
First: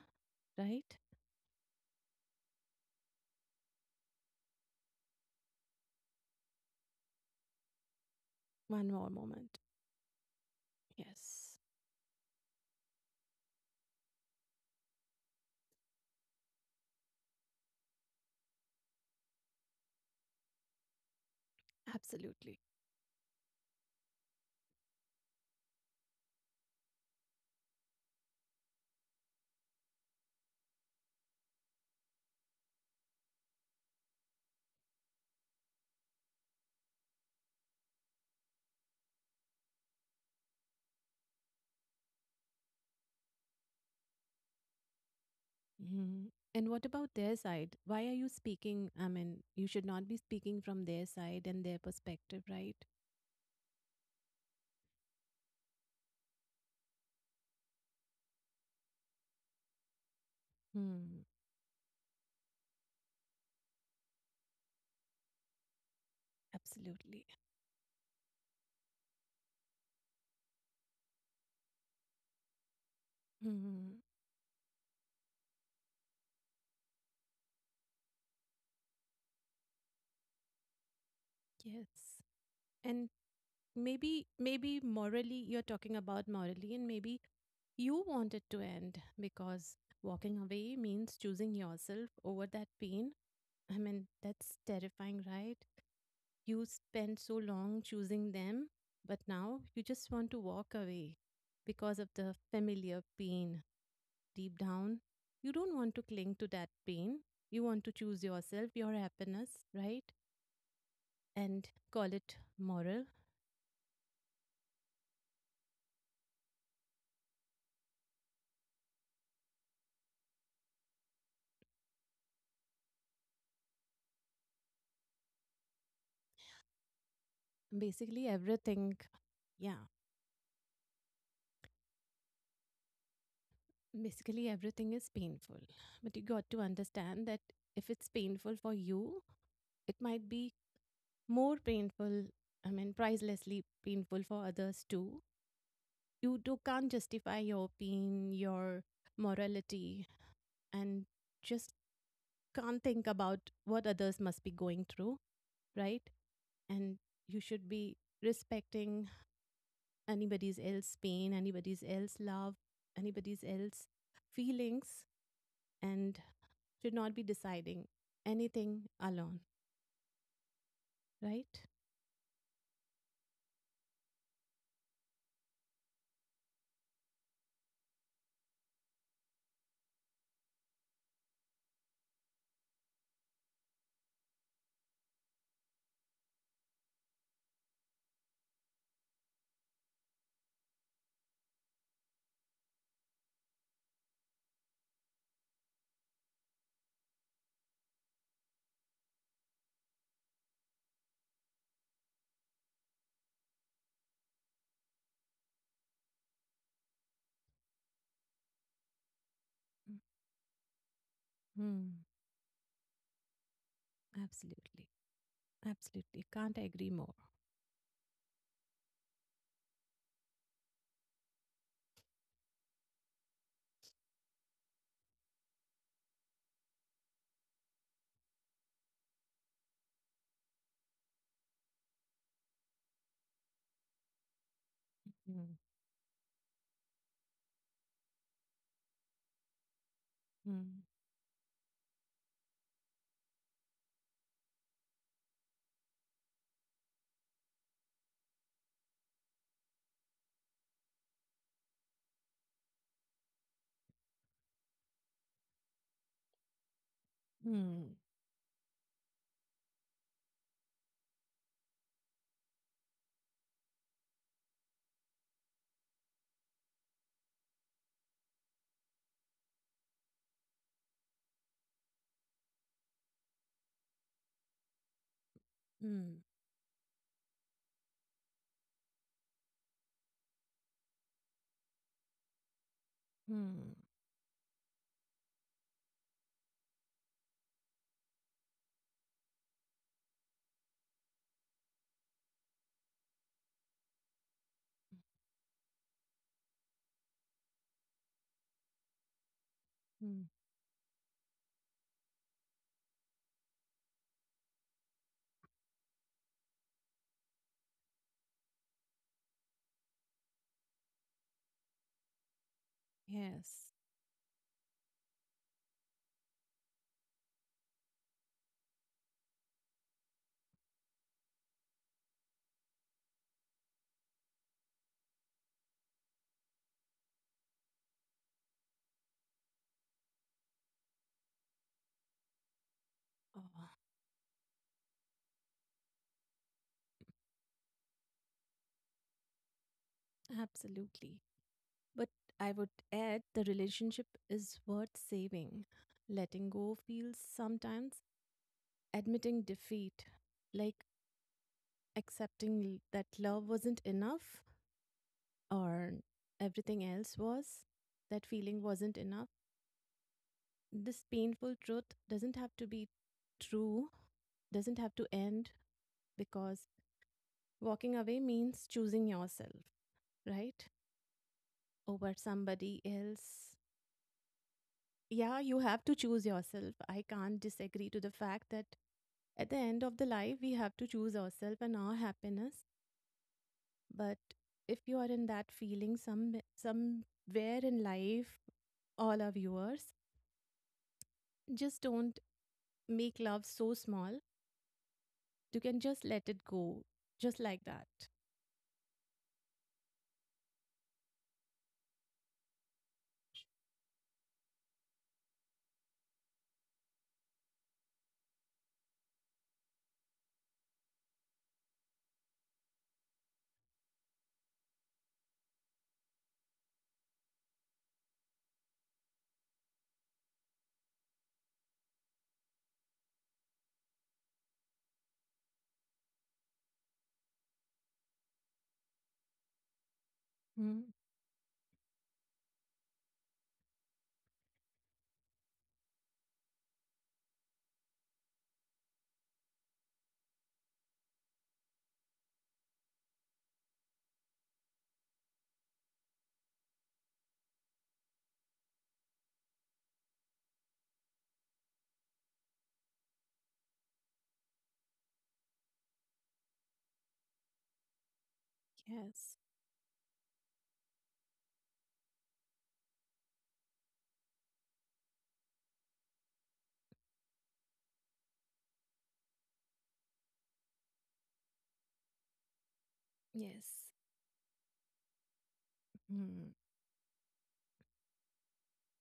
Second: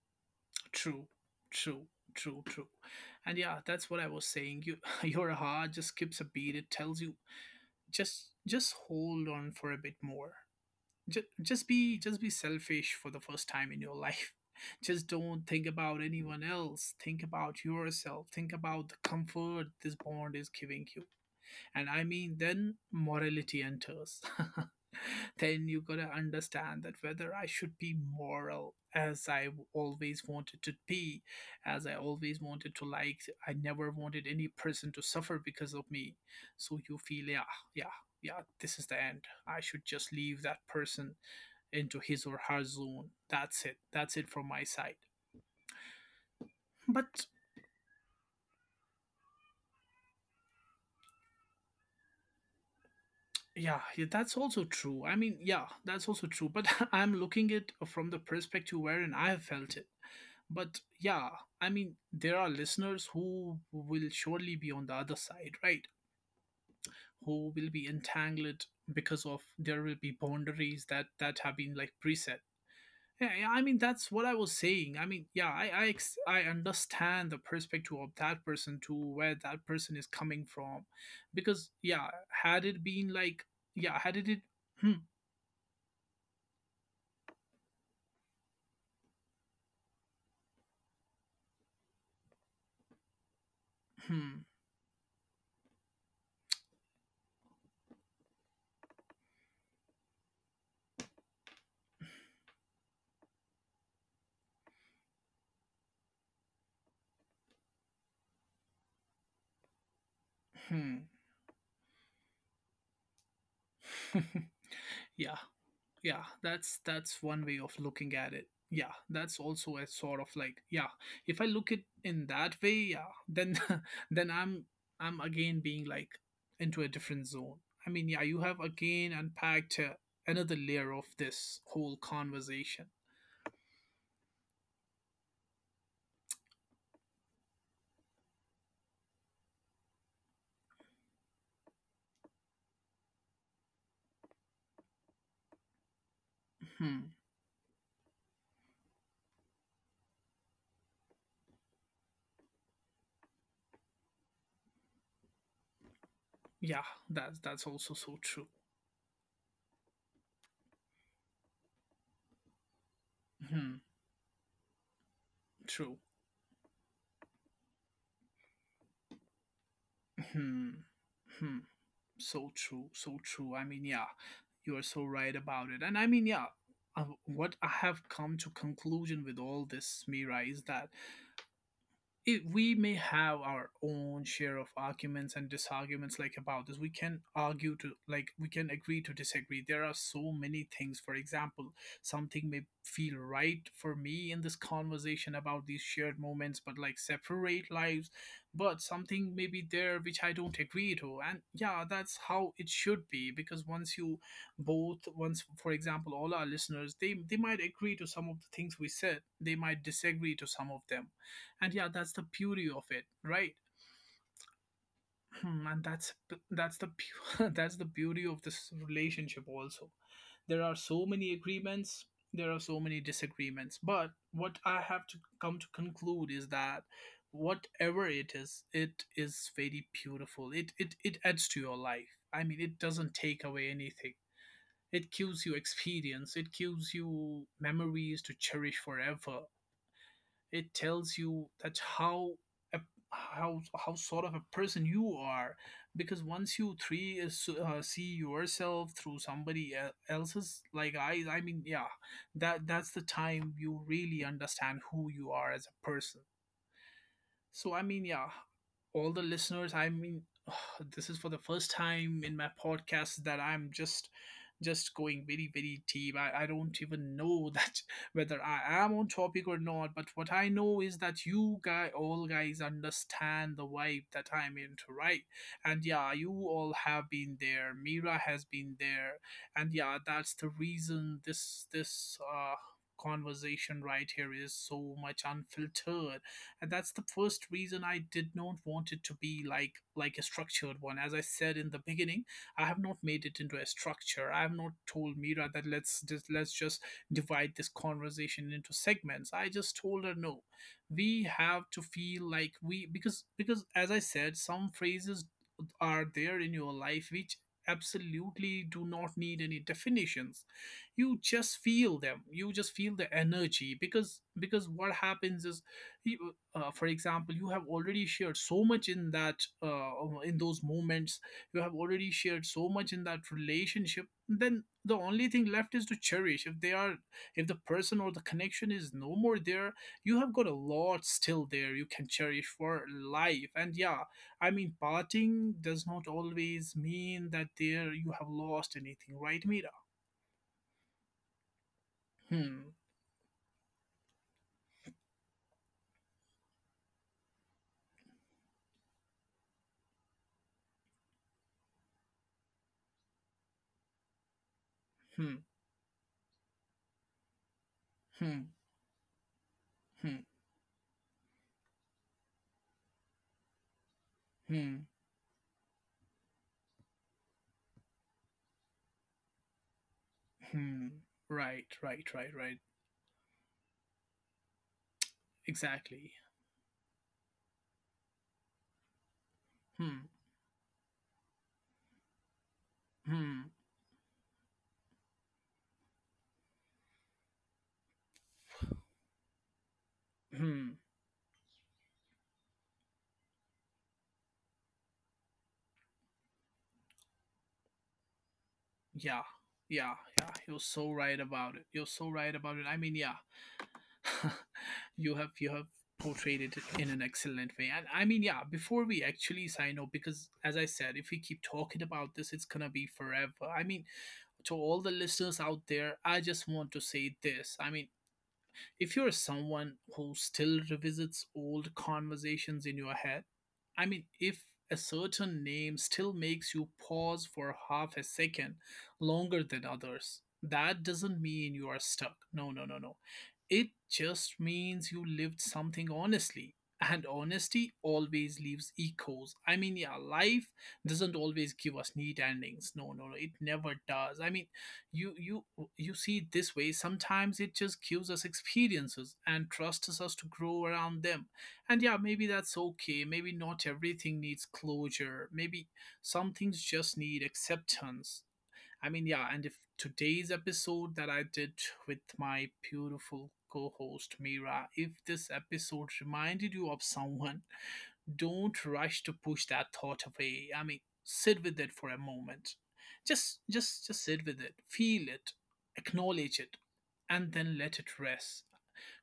Speaker 2: right?
Speaker 1: True, true, true, true. And yeah, that's what I was saying. You, your heart just skips a beat. It tells you just
Speaker 2: One more
Speaker 1: hold on
Speaker 2: moment,
Speaker 1: for a bit more.
Speaker 2: yes.
Speaker 1: Just be, just be selfish for the first time in your life. Just don't think about anyone else. Think about yourself. Think about the comfort this bond is giving you. And I mean
Speaker 2: Absolutely.
Speaker 1: Then morality enters. Then you gotta understand that whether I should be moral as I always wanted to be, as I always wanted to, like, I never wanted any person to suffer because of me. So you feel, yeah, yeah, yeah, this is the end, I should just leave that person into his or her zone. That's it. That's it from my side.
Speaker 2: Mhm. And what about
Speaker 1: But
Speaker 2: their side? Why are you speaking? I mean, you should not be speaking from their side and their perspective, right?
Speaker 1: yeah, yeah, that's also true. I mean, yeah, that's also true. But I'm looking it from the perspective wherein I have felt it. But
Speaker 2: Hmm.
Speaker 1: yeah, I mean, there are listeners who will surely be on the other side, right?
Speaker 2: Absolutely.
Speaker 1: Who will be entangled because of, there will be boundaries that have been like preset. Yeah, yeah, I mean
Speaker 2: Hmm.
Speaker 1: that's what I was saying. I mean, yeah, I I understand the perspective of that person, to where that person is coming from, because yeah,
Speaker 2: Yes.
Speaker 1: had it been
Speaker 2: And
Speaker 1: like, yeah, had it
Speaker 2: maybe,
Speaker 1: it.
Speaker 2: maybe morally, you're talking about morally, and maybe you want it to end because walking away means choosing yourself over that pain. I mean,
Speaker 1: Hmm.
Speaker 2: that's terrifying, right? You spent so long choosing them, but now you just want to walk away because of the familiar pain deep down. You don't want to cling to that pain. You want to choose yourself, your happiness, right?
Speaker 1: Hmm.
Speaker 2: And call it moral.
Speaker 1: Yeah. Yeah. That's one way of looking at it. Yeah. That's also a sort of, like, yeah. If I look it in that way, yeah. Then then I'm again being, like, into a different zone. I mean, yeah.
Speaker 2: Basically,
Speaker 1: You have
Speaker 2: everything,
Speaker 1: again unpacked
Speaker 2: yeah,
Speaker 1: another layer of this whole conversation.
Speaker 2: basically, everything is painful. But you got to understand that if it's painful for you, it might be more painful, I mean, pricelessly painful for others too. You do can't
Speaker 1: Hmm.
Speaker 2: justify your opinion, your morality, and just can't think about what others must be going through, right?
Speaker 1: Yeah.
Speaker 2: And
Speaker 1: That's
Speaker 2: you
Speaker 1: that's
Speaker 2: should
Speaker 1: also
Speaker 2: be
Speaker 1: so true.
Speaker 2: respecting anybody's else pain, anybody's else love, anybody's
Speaker 1: Hmm.
Speaker 2: else feelings,
Speaker 1: True.
Speaker 2: and should not be deciding anything alone,
Speaker 1: Hmm. Hmm.
Speaker 2: right?
Speaker 1: So true, so true, I mean, yeah, you are so right about it. And I mean, yeah, what I have come to conclusion with all this, Mira, is that it, we may have our own share of arguments and disarguments, like, about this we can argue to, like, we can agree to disagree. There are so many things, for example, something may feel right for me in this conversation about these shared moments but, like, separate lives. But something may be there which I don't agree to, and yeah, that's how it should be. Because once you both, once, for example, all our listeners, they might agree to some of the things we said, they might disagree to some of them, and yeah,
Speaker 2: Mm,
Speaker 1: that's the beauty of it, right?
Speaker 2: absolutely.
Speaker 1: Hmm, and that's,
Speaker 2: Absolutely. Can't agree more.
Speaker 1: that's the beauty of this relationship also. There are so many agreements, there are so many disagreements, but what I have to come to conclude is that whatever it is, it is very beautiful. It adds to your life. I mean, it doesn't take away anything. It gives you
Speaker 2: Mm,
Speaker 1: experience, it gives you memories to cherish forever. It
Speaker 2: mm,
Speaker 1: tells you that how a, how, sort of a person you are. Because once you see yourself through somebody else's, like I mean, yeah, that that's the time you really understand who you are as a person. So, I
Speaker 2: mm,
Speaker 1: mean, yeah, all the listeners, I mean, this is for the first time in my podcast that I'm just going very, very deep. I don't even know that whether I am on topic or not, but what I know is that you guy all guys understand the vibe that I'm into, right? And yeah,
Speaker 2: mm,
Speaker 1: you all have been there, Mira has been there, and yeah, that's the reason this
Speaker 2: mm,
Speaker 1: conversation right here is so much unfiltered. And that's the first reason I did not want it to be, like a structured one. As I said in the beginning, I have not made it into a structure. I have not told Mira that let's just divide this conversation into segments. I just told her,
Speaker 2: mm.
Speaker 1: no, we have to feel like we, because as I said, some phrases are there in your life which absolutely do not need any definitions. You just feel them, you just feel the
Speaker 2: Yes.
Speaker 1: energy. Because what happens is, he- for example, you have already shared so much in that in those moments. You have already shared so much in that relationship, then the only thing left is to cherish. If they are, if the person or the connection is no more there, you have got a lot still there, you can cherish for
Speaker 2: Oh,
Speaker 1: life. And yeah, I mean, parting does not always mean that there you have lost anything, right, Mira?
Speaker 2: absolutely. But I
Speaker 1: Hmm.
Speaker 2: would add the relationship is worth saving. Letting go feels sometimes admitting defeat, like that love wasn't enough
Speaker 1: Hmm.
Speaker 2: or everything else was, that
Speaker 1: Hmm.
Speaker 2: feeling wasn't enough.
Speaker 1: Hmm.
Speaker 2: This painful truth doesn't have to be true, doesn't
Speaker 1: Hmm.
Speaker 2: have to end because walking away means choosing yourself, right?
Speaker 1: Hmm. Right, right,
Speaker 2: Over
Speaker 1: right, right.
Speaker 2: somebody else. Yeah, you have to
Speaker 1: Exactly.
Speaker 2: choose yourself. I can't disagree to the fact that at the end
Speaker 1: Hmm.
Speaker 2: of the life, we have to choose ourselves and our happiness.
Speaker 1: Hmm.
Speaker 2: But if you are in that feeling somewhere in life, all our viewers,
Speaker 1: Hmm.
Speaker 2: just don't make love so small. You can just let it go, just like that.
Speaker 1: Yeah. Yeah. Yeah. You're so right about it. You're so right about it. I mean, yeah. You have portrayed it in an excellent way. And I mean, yeah. Before we actually sign off, because as I said, if we keep talking about this, it's gonna be forever. I mean, to all the listeners out there, I just want to say this. I mean, if you're someone who still revisits old conversations in your head, I mean, if a certain name still makes you pause for half a second longer than others, that
Speaker 2: Mm,
Speaker 1: doesn't mean you are stuck. No, no, no, no. It just means you lived something honestly. And honesty always leaves echoes. I mean, yeah, life doesn't always give us neat endings. No, no, no, it never does. I mean, you you you see it this way. Sometimes it just gives us experiences and trusts us to grow around them. And yeah, maybe that's okay. Maybe not everything needs closure. Maybe some things just need acceptance. I mean, yeah,
Speaker 2: yes.
Speaker 1: and if today's episode that I did with my beautiful co-host Mira, if this episode reminded you of someone, don't rush to push that thought away. I mean, sit with it for a moment. just
Speaker 2: Yes.
Speaker 1: just just sit with it, feel it, acknowledge
Speaker 2: Mm,
Speaker 1: it, and then let it rest.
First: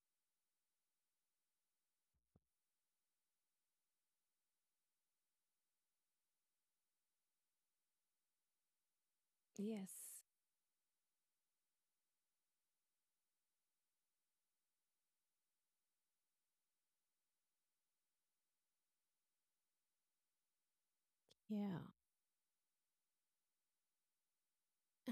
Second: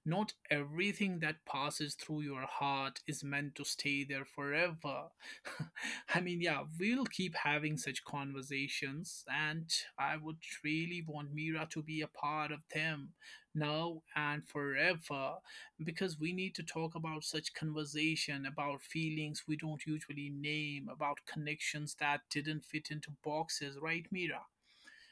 Speaker 1: Not everything that passes through your heart is meant to stay there forever. I mean, yeah, we'll keep having such conversations, and
Speaker 2: yes.
Speaker 1: I would really want Mira to be a part of them now and forever, because we need to talk about such conversation, about feelings we don't usually name, about
Speaker 2: Yeah,
Speaker 1: connections that didn't fit into boxes, right, Mira?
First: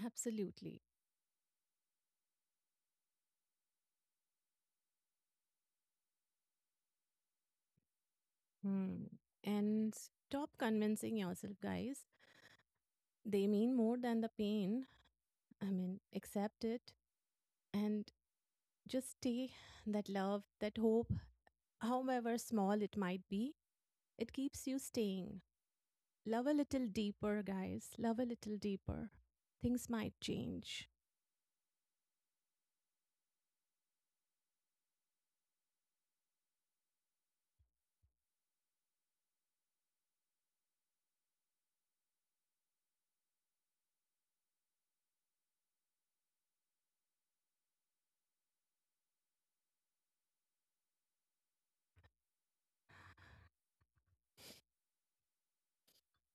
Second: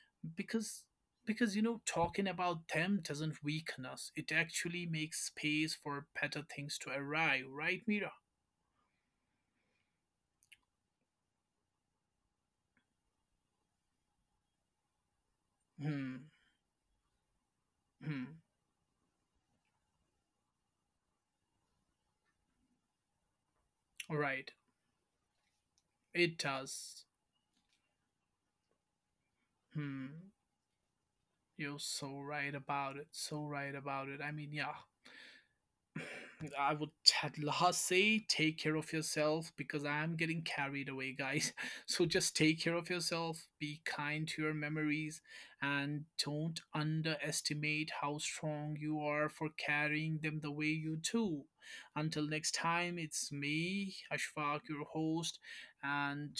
Speaker 2: absolutely.
Speaker 1: Because because you know talking about them doesn't weaken us, it actually makes space for better things to arrive, right, Mira?
Speaker 2: Mm. And stop convincing yourself, guys. They mean more than the pain. I mean,
Speaker 1: Hmm.
Speaker 2: accept it and
Speaker 1: Hmm.
Speaker 2: just stay that love, that hope, however small it might be, it
Speaker 1: Right.
Speaker 2: keeps you staying.
Speaker 1: It
Speaker 2: Love a little
Speaker 1: does.
Speaker 2: deeper, guys. Love a little deeper. Things might
Speaker 1: Hmm.
Speaker 2: change.
Speaker 1: You're so right about it, so right about it, I mean, yeah, I would at last say take care of yourself, because I'm getting carried away, guys. So just take care of yourself, be kind to your memories, and don't underestimate how strong you are for carrying them the way you do. Until next time, it's me, Ashfaq, your host, and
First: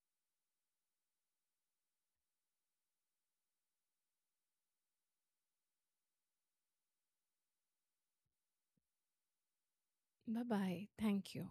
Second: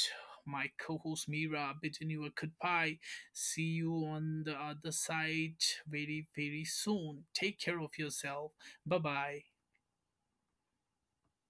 Speaker 1: my co host Mira bidding you a goodbye. See you on the other side very, very soon. Take care of yourself. Bye bye.
Speaker 2: Bye bye. Thank you.